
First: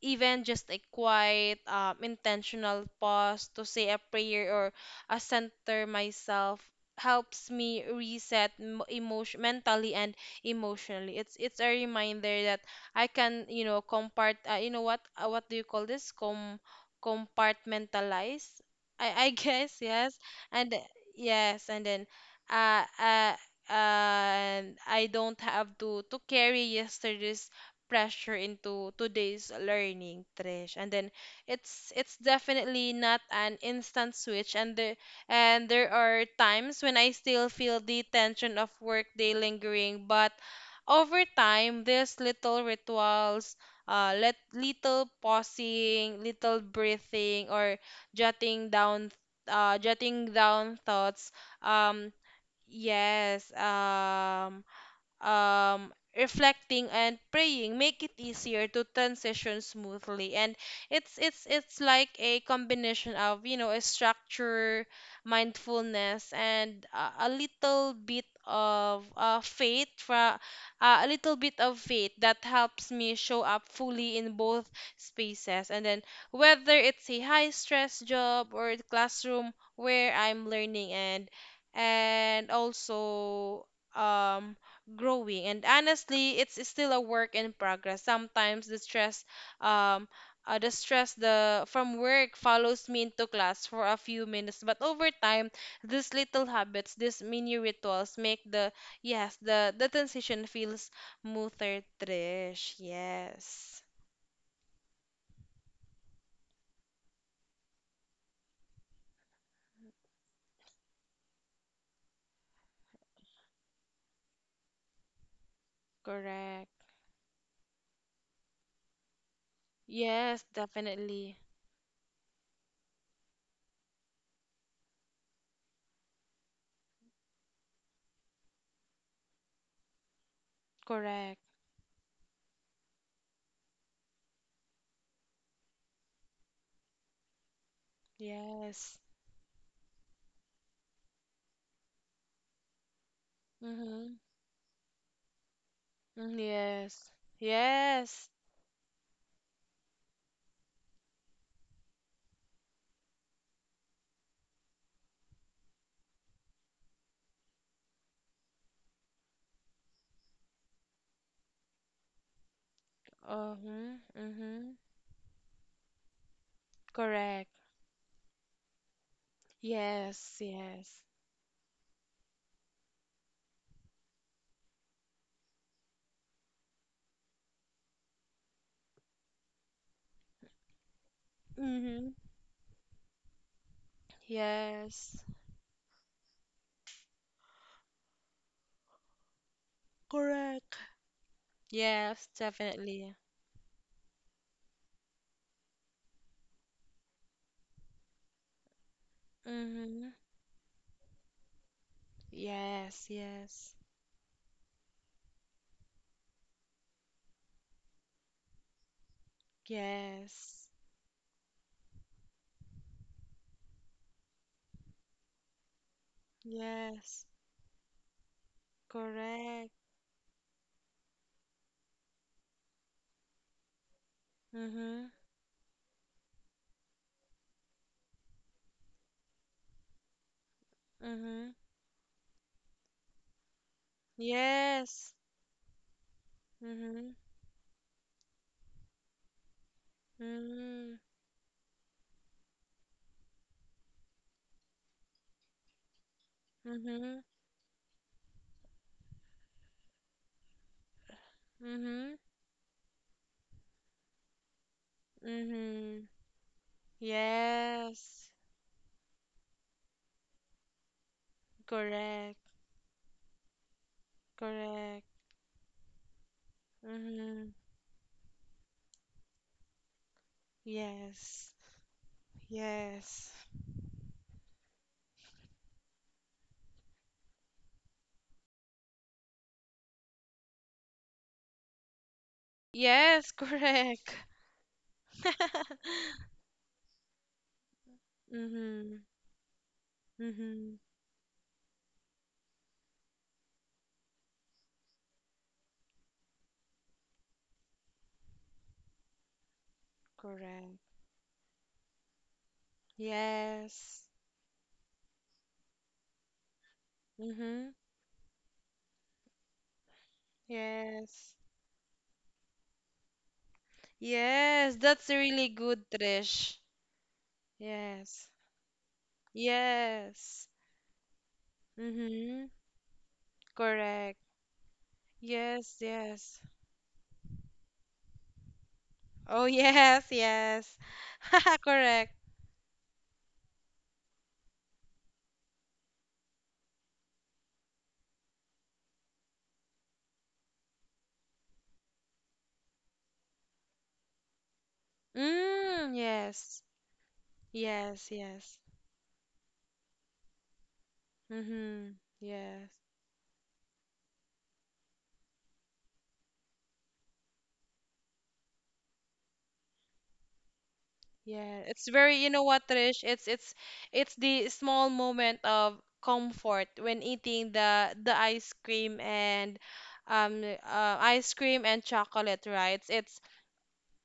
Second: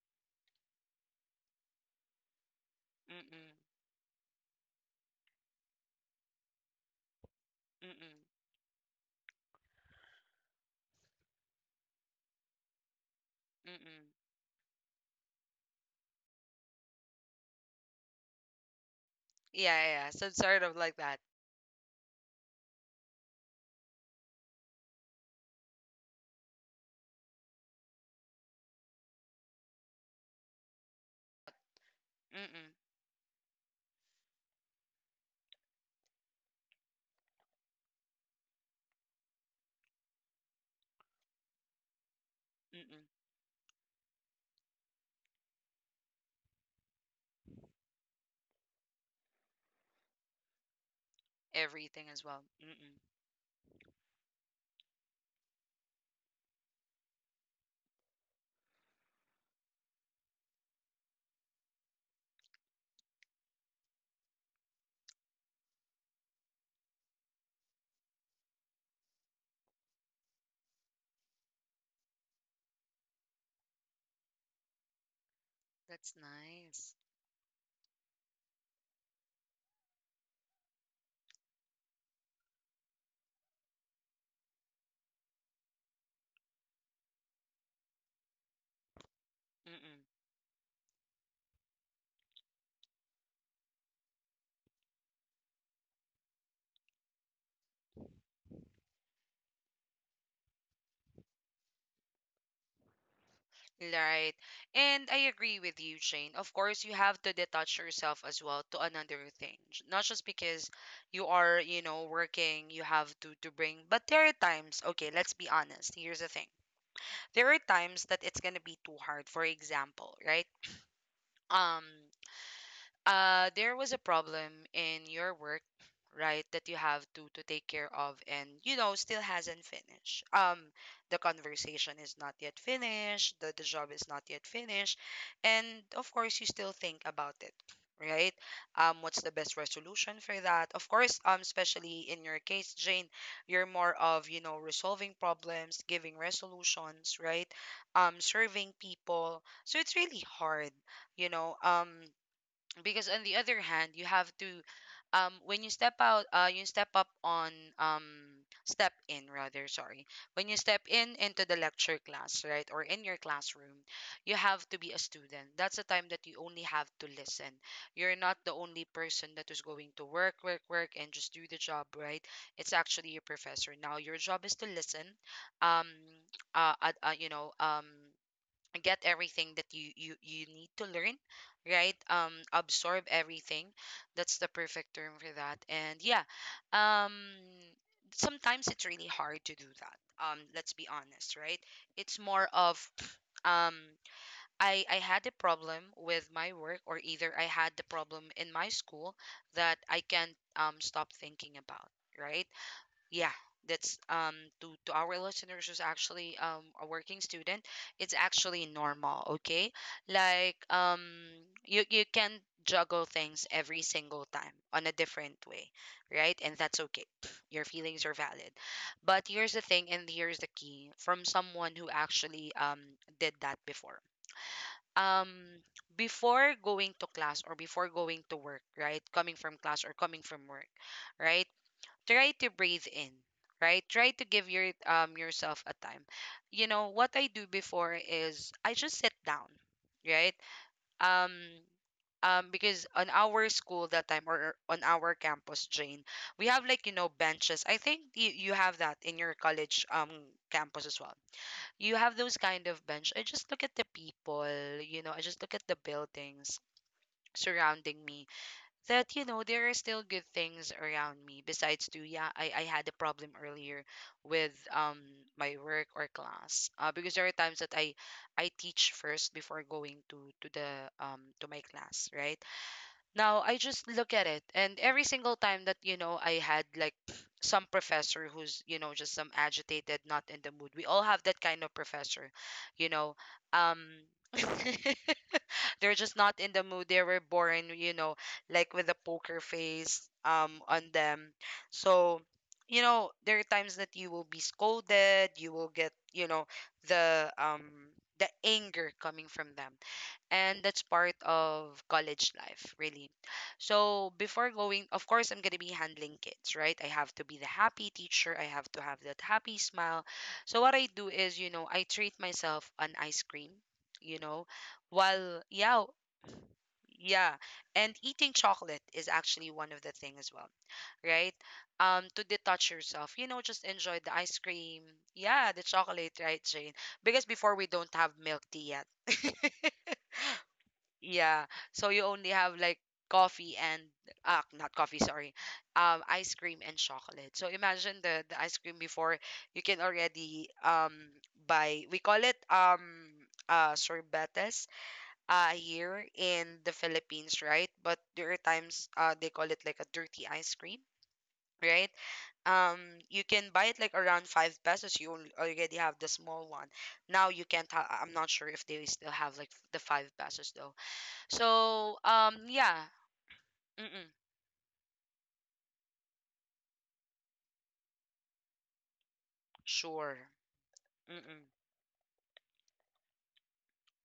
Speaker 2: even just a quiet, intentional pause
Speaker 1: Mm-mm.
Speaker 2: to say a prayer or a center myself helps me
Speaker 1: Mm-mm.
Speaker 2: reset emotion mentally and emotionally. It's a reminder that I can,
Speaker 1: Mm-mm.
Speaker 2: compart, what do you call this, compartmentalize, I
Speaker 1: Yeah,
Speaker 2: guess.
Speaker 1: yeah, yeah.
Speaker 2: Yes,
Speaker 1: So it's sort of
Speaker 2: and
Speaker 1: like that.
Speaker 2: yes. And then uh uh and I don't have to carry yesterday's pressure into today's learning, Trish. And then it's
Speaker 1: Mm-mm.
Speaker 2: definitely not an instant switch. And there are times when I still feel the tension of workday lingering, but over time these little
Speaker 1: Mm-mm.
Speaker 2: rituals, let little pausing, little breathing, or jotting down, jotting down thoughts.
Speaker 1: Everything
Speaker 2: Um,
Speaker 1: as well. Mm-mm.
Speaker 2: yes. Reflecting and praying make it easier to transition smoothly. And it's like a combination of, a structure, mindfulness, and a little bit of, faith, a little bit of faith that helps me show up fully in both spaces. And then
Speaker 1: That's
Speaker 2: whether
Speaker 1: nice.
Speaker 2: it's a high stress job or a classroom where I'm learning and also um growing. And honestly, it's still a work in progress. Sometimes the stress,
Speaker 1: Mm-mm.
Speaker 2: um the stress the from work follows me into class for a few minutes, but over time these little habits, these mini rituals make the, yes, the transition feels smoother, Trish. Yes,
Speaker 1: Right. And I agree with you, Jane. Of course, you have to detach yourself as well to another thing. Not just because you are, you know, working, you have to bring, but there are times, okay, let's be honest. Here's the thing,
Speaker 2: correct.
Speaker 1: there are times that it's gonna be too hard. For example,
Speaker 2: Yes,
Speaker 1: right?
Speaker 2: definitely.
Speaker 1: Um, there was a problem in your work, right, that you have to take care of and you know still hasn't finished, the
Speaker 2: Correct.
Speaker 1: conversation is not yet finished, the job is not yet finished, and of course you still think about it, right?
Speaker 2: Yes.
Speaker 1: What's the best resolution for that? Of course, especially in your case, Jane, you're more
Speaker 2: Mm-hmm.
Speaker 1: of, you know, resolving problems, giving
Speaker 2: Mm-hmm. Yes,
Speaker 1: resolutions, right?
Speaker 2: yes.
Speaker 1: Serving people, so it's really hard, you know, because on the other hand you have to when you step out you step up on um step in rather sorry, when you step in into the lecture class, right, or in your classroom,
Speaker 2: Uh-huh.
Speaker 1: you have
Speaker 2: Mm-hmm.
Speaker 1: to be a student. That's the time that you only have to
Speaker 2: Correct.
Speaker 1: listen. You're not the only person that is going to
Speaker 2: Yes,
Speaker 1: work
Speaker 2: yes.
Speaker 1: and just do the job, right? It's actually your professor now. Your job is to listen, um you know, get everything that you need to learn, right?
Speaker 2: Mm-hmm.
Speaker 1: Absorb everything, that's the perfect term
Speaker 2: Yes.
Speaker 1: for that. And yeah, um sometimes it's really hard to do that, let's
Speaker 2: Correct.
Speaker 1: be honest, right? It's
Speaker 2: Yes,
Speaker 1: more of
Speaker 2: definitely.
Speaker 1: um I had a problem with my work, or either I had the problem in my school that I
Speaker 2: Mm-hmm.
Speaker 1: can't stop thinking about, right?
Speaker 2: Yes,
Speaker 1: Yeah,
Speaker 2: yes.
Speaker 1: that's to our listeners who's actually a working student, it's actually normal, okay? Like,
Speaker 2: Yes.
Speaker 1: you you can juggle things every single time on a different way, right? And that's okay.
Speaker 2: Yes.
Speaker 1: Pff, your feelings are valid. But here's the
Speaker 2: Correct.
Speaker 1: thing, and here's the key, from someone who actually did that before.
Speaker 2: Mm-hmm.
Speaker 1: um Before going to class or before going to work, right, coming from class or coming from work, right,
Speaker 2: Mm-hmm.
Speaker 1: try to breathe in, right? Try to give your
Speaker 2: Yes.
Speaker 1: yourself a time. You know
Speaker 2: Mm-hmm.
Speaker 1: what I do before is I just sit down, right?
Speaker 2: Mm-hmm.
Speaker 1: um because on our school that time, or on our campus, Jane, we have like you know
Speaker 2: Mm-hmm.
Speaker 1: benches. I think you, you have that in your college campus as well. You
Speaker 2: Mm-hmm.
Speaker 1: have those kind of bench. I just look at the people, you know, I just look at the
Speaker 2: Mm-hmm.
Speaker 1: buildings surrounding me,
Speaker 2: Yes.
Speaker 1: that you know there are still good things around me. Besides to, yeah,
Speaker 2: Correct.
Speaker 1: I had a problem earlier with
Speaker 2: Correct.
Speaker 1: my work or class, because there are
Speaker 2: Mm-hmm.
Speaker 1: times that I teach first before going to the to
Speaker 2: Yes.
Speaker 1: my class, right?
Speaker 2: Yes.
Speaker 1: Now I just look at it. And every single time that, you know, I had like some professor who's you know just some agitated, not in the mood. We all have that kind of professor, you know.
Speaker 2: Yes,
Speaker 1: um
Speaker 2: correct.
Speaker 1: they're just not in the mood. They were born, you know, like with a
Speaker 2: Mhm.
Speaker 1: poker face
Speaker 2: Mhm.
Speaker 1: on them. So you know there are times that you will be scolded, you will get, you know, the um the anger coming from them, and
Speaker 2: Correct.
Speaker 1: that's part of college life, really.
Speaker 2: Yes.
Speaker 1: So before going, of course I'm going to be handling kids, right? I have to be the
Speaker 2: Mhm.
Speaker 1: happy teacher, I have to have that happy smile. So what I do
Speaker 2: Yes.
Speaker 1: is, you know, I treat myself an ice cream, you know,
Speaker 2: Yes, that's
Speaker 1: while
Speaker 2: really
Speaker 1: yeah,
Speaker 2: good, Trish.
Speaker 1: yeah, and
Speaker 2: Yes.
Speaker 1: eating chocolate is actually one of the things as
Speaker 2: Yes.
Speaker 1: well, right? To
Speaker 2: Mm-hmm.
Speaker 1: detach yourself, you know, just enjoy the
Speaker 2: Correct.
Speaker 1: ice cream. Yeah, the
Speaker 2: Yes,
Speaker 1: chocolate,
Speaker 2: yes.
Speaker 1: right, Jane? Because before we don't have milk tea yet.
Speaker 2: Oh, yes, yes.
Speaker 1: Yeah, so you
Speaker 2: Correct.
Speaker 1: only have like coffee and not coffee, sorry, ice cream and chocolate. So imagine the ice cream before, you can already buy. We call it sorbetes,
Speaker 2: Mm,
Speaker 1: here
Speaker 2: yes.
Speaker 1: in the Philippines, right? But
Speaker 2: Yes,
Speaker 1: there are
Speaker 2: yes.
Speaker 1: times, they call it like a dirty ice cream, right?
Speaker 2: Mm-hmm. Yes.
Speaker 1: Um, you can buy it like around 5 pesos. You already have the small one. Now you can't. I'm not sure if they still have like the 5 pesos though.
Speaker 2: Yeah, it's
Speaker 1: So
Speaker 2: very, you
Speaker 1: um,
Speaker 2: know what,
Speaker 1: yeah.
Speaker 2: Trish? It's
Speaker 1: Mm-mm.
Speaker 2: it's the small moment of comfort when eating the
Speaker 1: Sure.
Speaker 2: ice
Speaker 1: Mm-mm.
Speaker 2: cream and chocolate, right? It's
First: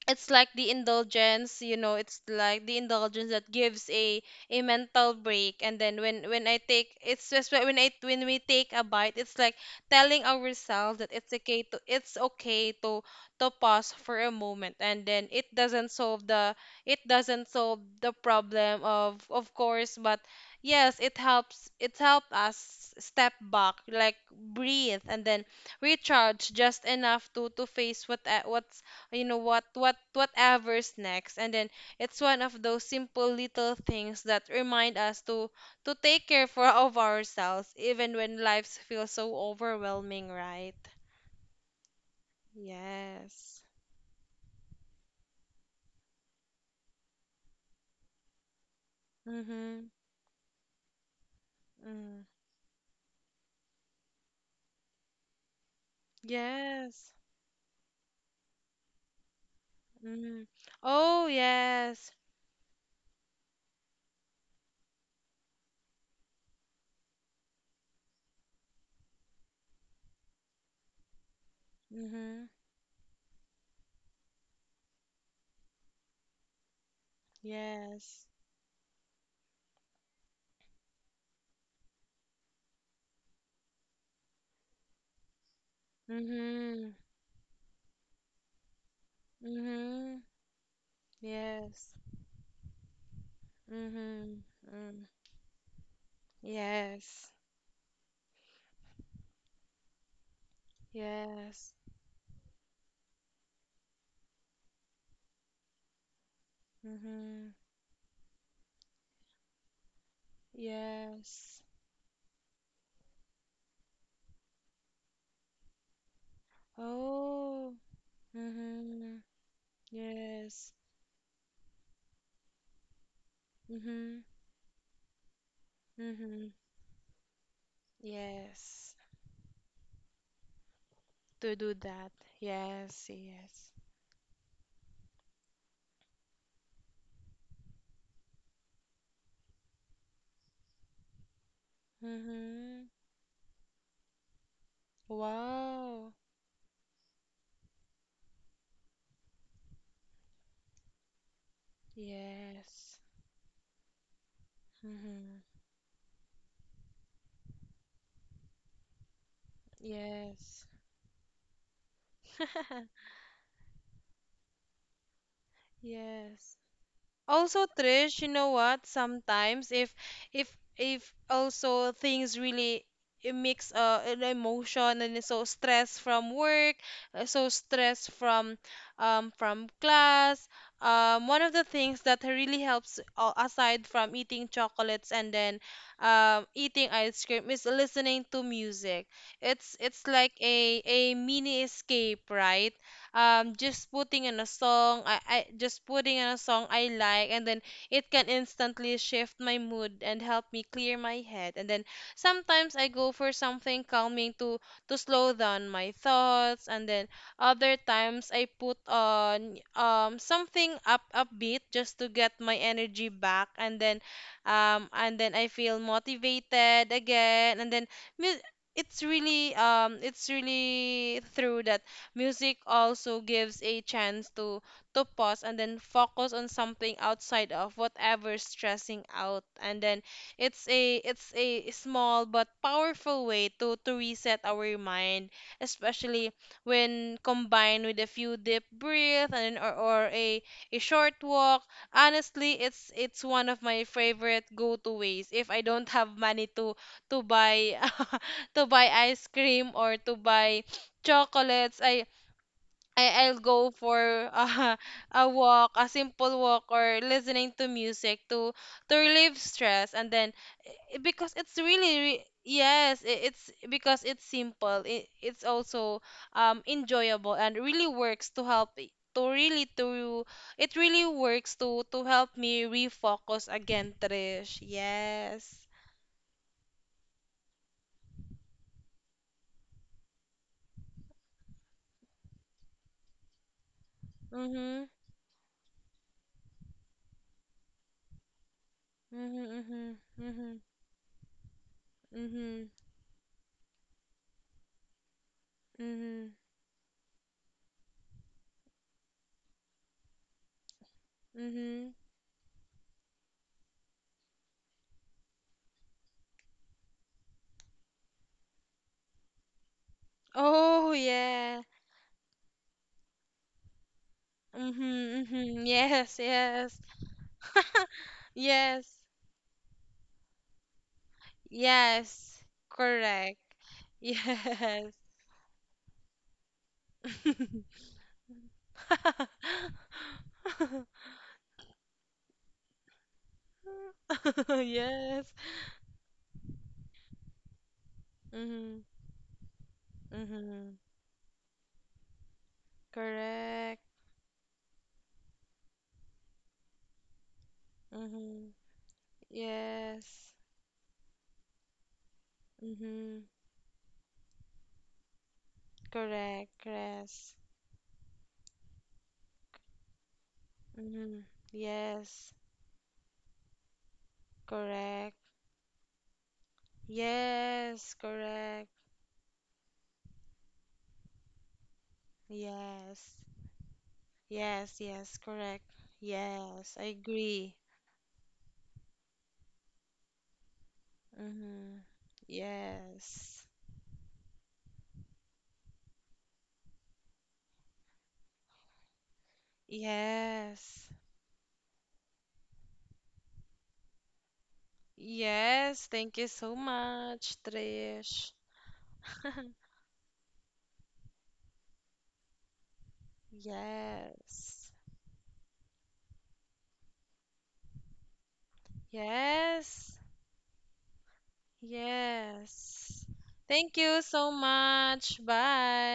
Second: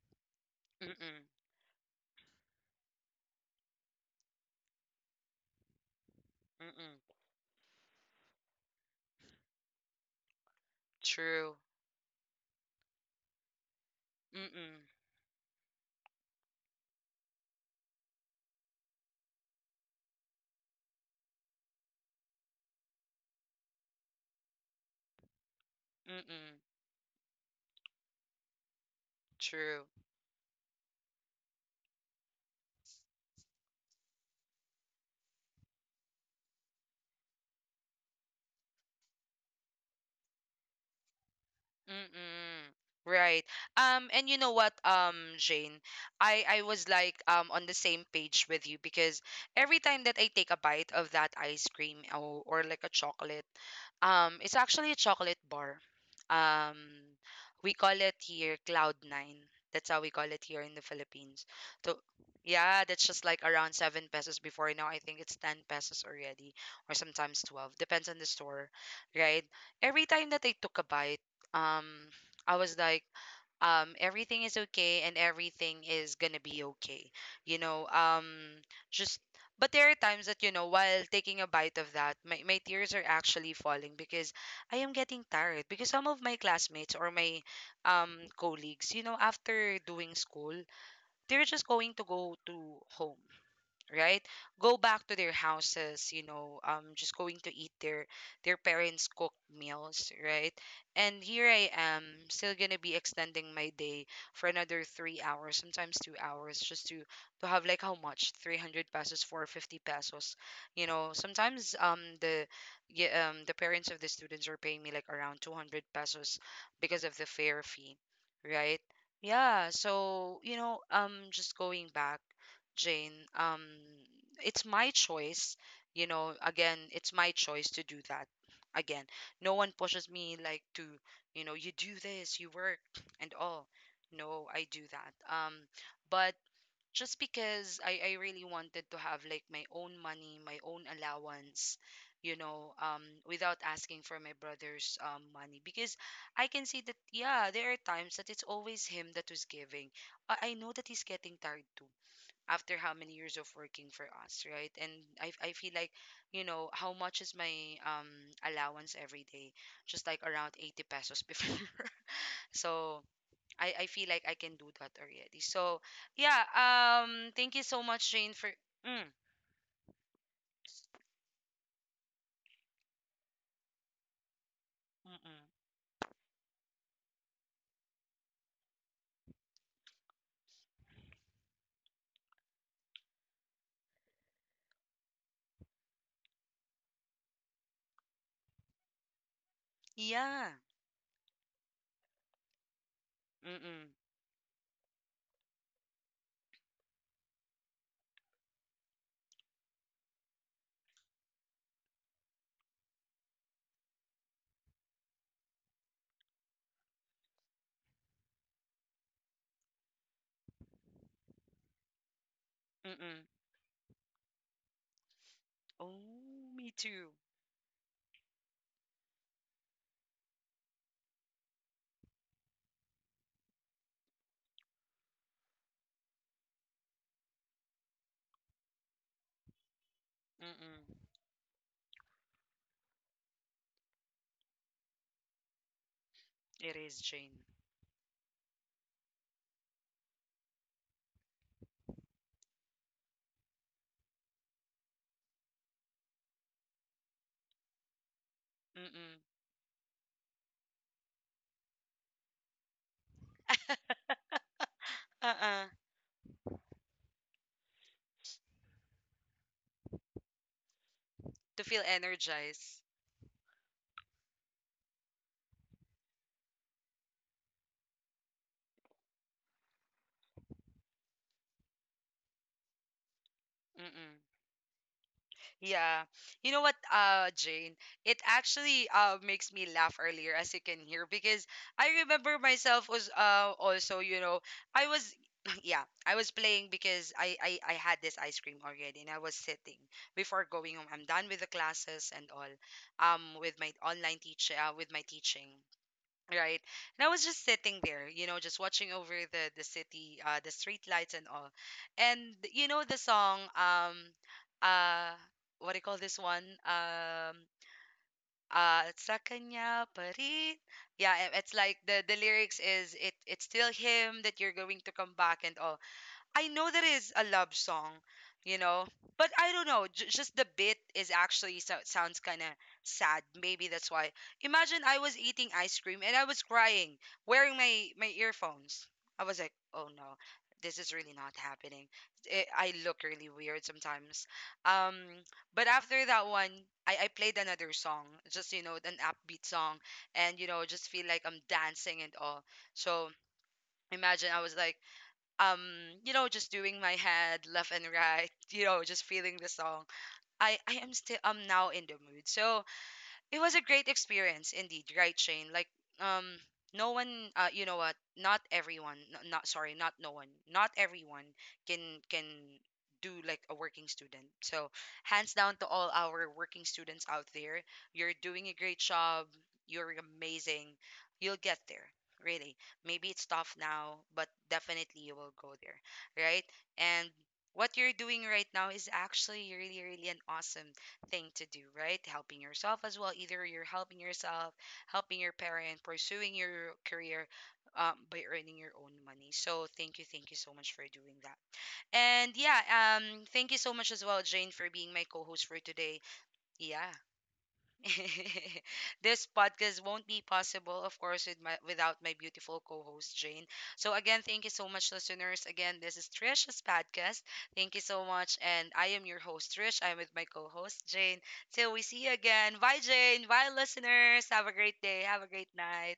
Speaker 2: it's like the
Speaker 1: Mm-mm.
Speaker 2: indulgence, you know, it's like the indulgence that gives a mental break. And then when I take
Speaker 1: Mm-mm.
Speaker 2: it's just like when I when we take a bite, it's like telling ourselves that it's
Speaker 1: True.
Speaker 2: okay to, it's okay to pause for a moment.
Speaker 1: Mm-mm.
Speaker 2: And then it doesn't solve the, it doesn't solve the problem, of course, but yes it helps, it helped us step back, like breathe, and then recharge
Speaker 1: Mm-mm.
Speaker 2: just enough to face what's, you know,
Speaker 1: True.
Speaker 2: whatever's next. And then it's one of those simple little things that remind us to take care for of ourselves even when life feels so overwhelming, right?
Speaker 1: Mm-mm. Right.
Speaker 2: Yes.
Speaker 1: And you know what, Jane, I was like on the same page with you because every
Speaker 2: Mm-hmm.
Speaker 1: time that I take a bite of that ice cream,
Speaker 2: Mm.
Speaker 1: or like a chocolate, it's actually a chocolate bar. Um,
Speaker 2: Yes.
Speaker 1: we call it here Cloud Nine. That's how we call it
Speaker 2: Mm.
Speaker 1: here in the
Speaker 2: Oh
Speaker 1: Philippines. So
Speaker 2: yes.
Speaker 1: yeah, that's just like around 7 pesos before. Now I think it's 10 pesos already, or sometimes twelve, depends on the store, right? Every time that I took a bite, um
Speaker 2: Mm-hmm.
Speaker 1: I was like, everything is okay and everything is gonna be okay, you know,
Speaker 2: Yes.
Speaker 1: just, but there are times that, you know, while taking a bite of that, my tears are actually falling because I am getting tired, because some of my
Speaker 2: Mm-hmm.
Speaker 1: classmates or my colleagues, you know, after doing
Speaker 2: Mm-hmm.
Speaker 1: school, they're just going
Speaker 2: Yes.
Speaker 1: to go to home, right?
Speaker 2: Mm-hmm.
Speaker 1: Go
Speaker 2: Mm.
Speaker 1: back to their houses, you know, just
Speaker 2: Yes,
Speaker 1: going to eat their parents cooked meals, right? And here I
Speaker 2: yes.
Speaker 1: am still going to be extending my day for another 3 hours, sometimes 2 hours, just to
Speaker 2: Mm-hmm.
Speaker 1: have like how much, 300 pesos, 450 pesos, you know.
Speaker 2: Yes.
Speaker 1: Sometimes the yeah, the parents of the students are paying me like around 200 pesos because of the fare
Speaker 2: Oh,
Speaker 1: fee, right?
Speaker 2: mm-hmm.
Speaker 1: Yeah, so you
Speaker 2: Yes.
Speaker 1: know, just going back, Jane,
Speaker 2: Mm-hmm.
Speaker 1: it's my choice. You know,
Speaker 2: Mm-hmm.
Speaker 1: again, it's my choice to do that.
Speaker 2: Yes.
Speaker 1: Again, no one pushes me like to, you know,
Speaker 2: To
Speaker 1: you
Speaker 2: do
Speaker 1: do
Speaker 2: that.
Speaker 1: this, you work,
Speaker 2: Yes,
Speaker 1: and all.
Speaker 2: yes.
Speaker 1: No, I do that. But just because I really wanted to have like my own money, my own allowance, you know,
Speaker 2: Mm-hmm.
Speaker 1: without asking for my brother's money, because
Speaker 2: Wow.
Speaker 1: I can see that, yeah, there are times that it's always him that was giving. I know that he's getting tired too after how
Speaker 2: Yes.
Speaker 1: many years of working for us, right? And I,
Speaker 2: Mm-hmm.
Speaker 1: I feel like, you know, how much is my allowance every day? Just like around
Speaker 2: Yes.
Speaker 1: 80 pesos before. So I feel like I can do that already. So yeah,
Speaker 2: Yes.
Speaker 1: thank you
Speaker 2: Also
Speaker 1: so much,
Speaker 2: Trish,
Speaker 1: Jane,
Speaker 2: you
Speaker 1: for
Speaker 2: know what?
Speaker 1: mm,
Speaker 2: Sometimes if if also things really mix an emotion, and so
Speaker 1: mm-mm.
Speaker 2: stress from work, so stress from class. One of the things that really helps, aside from eating chocolates and then eating ice cream, is listening to music. It's like
Speaker 1: Yeah.
Speaker 2: a mini escape, right?
Speaker 1: Mm-mm.
Speaker 2: Just putting in a song, I just putting in a song I like, and then it can instantly shift my mood and help me clear my head. And then sometimes I go for something calming to slow down my thoughts. And then other times I put on something up upbeat just to get my energy
Speaker 1: Mm-mm.
Speaker 2: back. And then and then I feel
Speaker 1: Oh, me
Speaker 2: motivated
Speaker 1: too.
Speaker 2: again. And then mu- it's really, it's really through that music also gives a chance to pause and then focus on something outside of whatever's stressing out. And then it's a,
Speaker 1: Mm-mm.
Speaker 2: it's a small but powerful way to reset our mind, especially
Speaker 1: It is,
Speaker 2: when
Speaker 1: Jane.
Speaker 2: combined with a few deep breath and, or, a short walk. Honestly, it's one of my favorite go-to ways. If I don't have money to buy to buy
Speaker 1: Mm-mm.
Speaker 2: ice cream or to buy chocolates, I I'll go for a
Speaker 1: Uh-uh.
Speaker 2: walk, a simple walk, or listening to music to relieve stress. And then because it's
Speaker 1: To feel
Speaker 2: really
Speaker 1: energized.
Speaker 2: yes, it's because it's simple. It, it's also enjoyable and really works to help I- to really to it really works to help me refocus again,
Speaker 1: Mm-mm.
Speaker 2: Trish. Yes.
Speaker 1: Yeah. You know what, Jane? It actually makes me laugh earlier, as you can hear, because I remember myself was also, you know, I
Speaker 2: Mhm.
Speaker 1: was yeah, I was playing because I had this ice cream already and I was sitting
Speaker 2: Mhm.
Speaker 1: before
Speaker 2: Mhm.
Speaker 1: going home. I'm done with the classes and all,
Speaker 2: Mhm.
Speaker 1: with my online teacher, with my teaching.
Speaker 2: Mhm.
Speaker 1: Right. And I was just sitting there, you know, just watching over the city, the street lights and all.
Speaker 2: Mhm. Mhm.
Speaker 1: And you know the song, uh, what do you call this one? Sa kanya pa rin.
Speaker 2: Oh,
Speaker 1: Yeah, it's
Speaker 2: yes.
Speaker 1: like the lyrics is it's still him that you're going
Speaker 2: Mm-hmm,
Speaker 1: to come back and
Speaker 2: mm-hmm.
Speaker 1: all.
Speaker 2: Yes,
Speaker 1: I know that
Speaker 2: yes.
Speaker 1: is a love song, you know,
Speaker 2: Yes,
Speaker 1: but I don't know. Just the bit is actually sounds kind
Speaker 2: yes.
Speaker 1: of sad.
Speaker 2: Correct.
Speaker 1: Maybe that's why. Imagine
Speaker 2: Yes.
Speaker 1: I was eating ice cream and I was crying, wearing my earphones. I was like, oh no, this is really not happening. It, I look really weird sometimes. Um,
Speaker 2: Yes.
Speaker 1: but after that one. I played another song, just you know,
Speaker 2: Mm-hmm,
Speaker 1: an upbeat song, and you know,
Speaker 2: mm-hmm.
Speaker 1: just feel like I'm dancing and all. So
Speaker 2: Correct.
Speaker 1: imagine I was like, um you know, just doing my head left and right
Speaker 2: Mm-hmm.
Speaker 1: you know, just feeling the song.
Speaker 2: Yes.
Speaker 1: I am still, I'm now in the mood. So
Speaker 2: Mm-hmm.
Speaker 1: it was a great experience indeed, right, Shane? Like, um,
Speaker 2: Correct,
Speaker 1: no one,
Speaker 2: yes.
Speaker 1: you know what? Not everyone, not, sorry, not no one, not
Speaker 2: Mm-hmm.
Speaker 1: everyone can can
Speaker 2: Yes.
Speaker 1: do like a working student. So
Speaker 2: Correct.
Speaker 1: hands down to all our working students out there,
Speaker 2: Yes,
Speaker 1: you're doing a
Speaker 2: correct.
Speaker 1: great job. You're amazing. You'll get there. Really. Maybe
Speaker 2: Yes.
Speaker 1: it's tough now, but
Speaker 2: Yes,
Speaker 1: definitely you
Speaker 2: yes,
Speaker 1: will go
Speaker 2: correct.
Speaker 1: there, right?
Speaker 2: Yes, I
Speaker 1: And
Speaker 2: agree.
Speaker 1: what you're doing right now is actually really, really an awesome thing to do,
Speaker 2: Mm-hmm.
Speaker 1: right? Helping yourself as well. Either
Speaker 2: Yes.
Speaker 1: you're helping yourself, helping your parent, pursuing your career, by earning your own money. So thank you so much for
Speaker 2: Yes.
Speaker 1: doing that. And yeah, thank you so much as well, Jane, for being my co-host for
Speaker 2: Yes,
Speaker 1: today.
Speaker 2: thank you so
Speaker 1: Yeah.
Speaker 2: much, Trish.
Speaker 1: This podcast won't be possible, of course, with my, without my beautiful co-host Jane. So again, thank you so
Speaker 2: Yes.
Speaker 1: much, listeners. Again, this is Trish's podcast. Thank you so much, and I am your host Trish. I'm
Speaker 2: Yes.
Speaker 1: with my co-host Jane. Till we see you again. Bye,
Speaker 2: Yes.
Speaker 1: Jane. Bye,
Speaker 2: Thank you
Speaker 1: listeners.
Speaker 2: so
Speaker 1: Have a great day. Have a
Speaker 2: much.
Speaker 1: great night.
Speaker 2: Bye.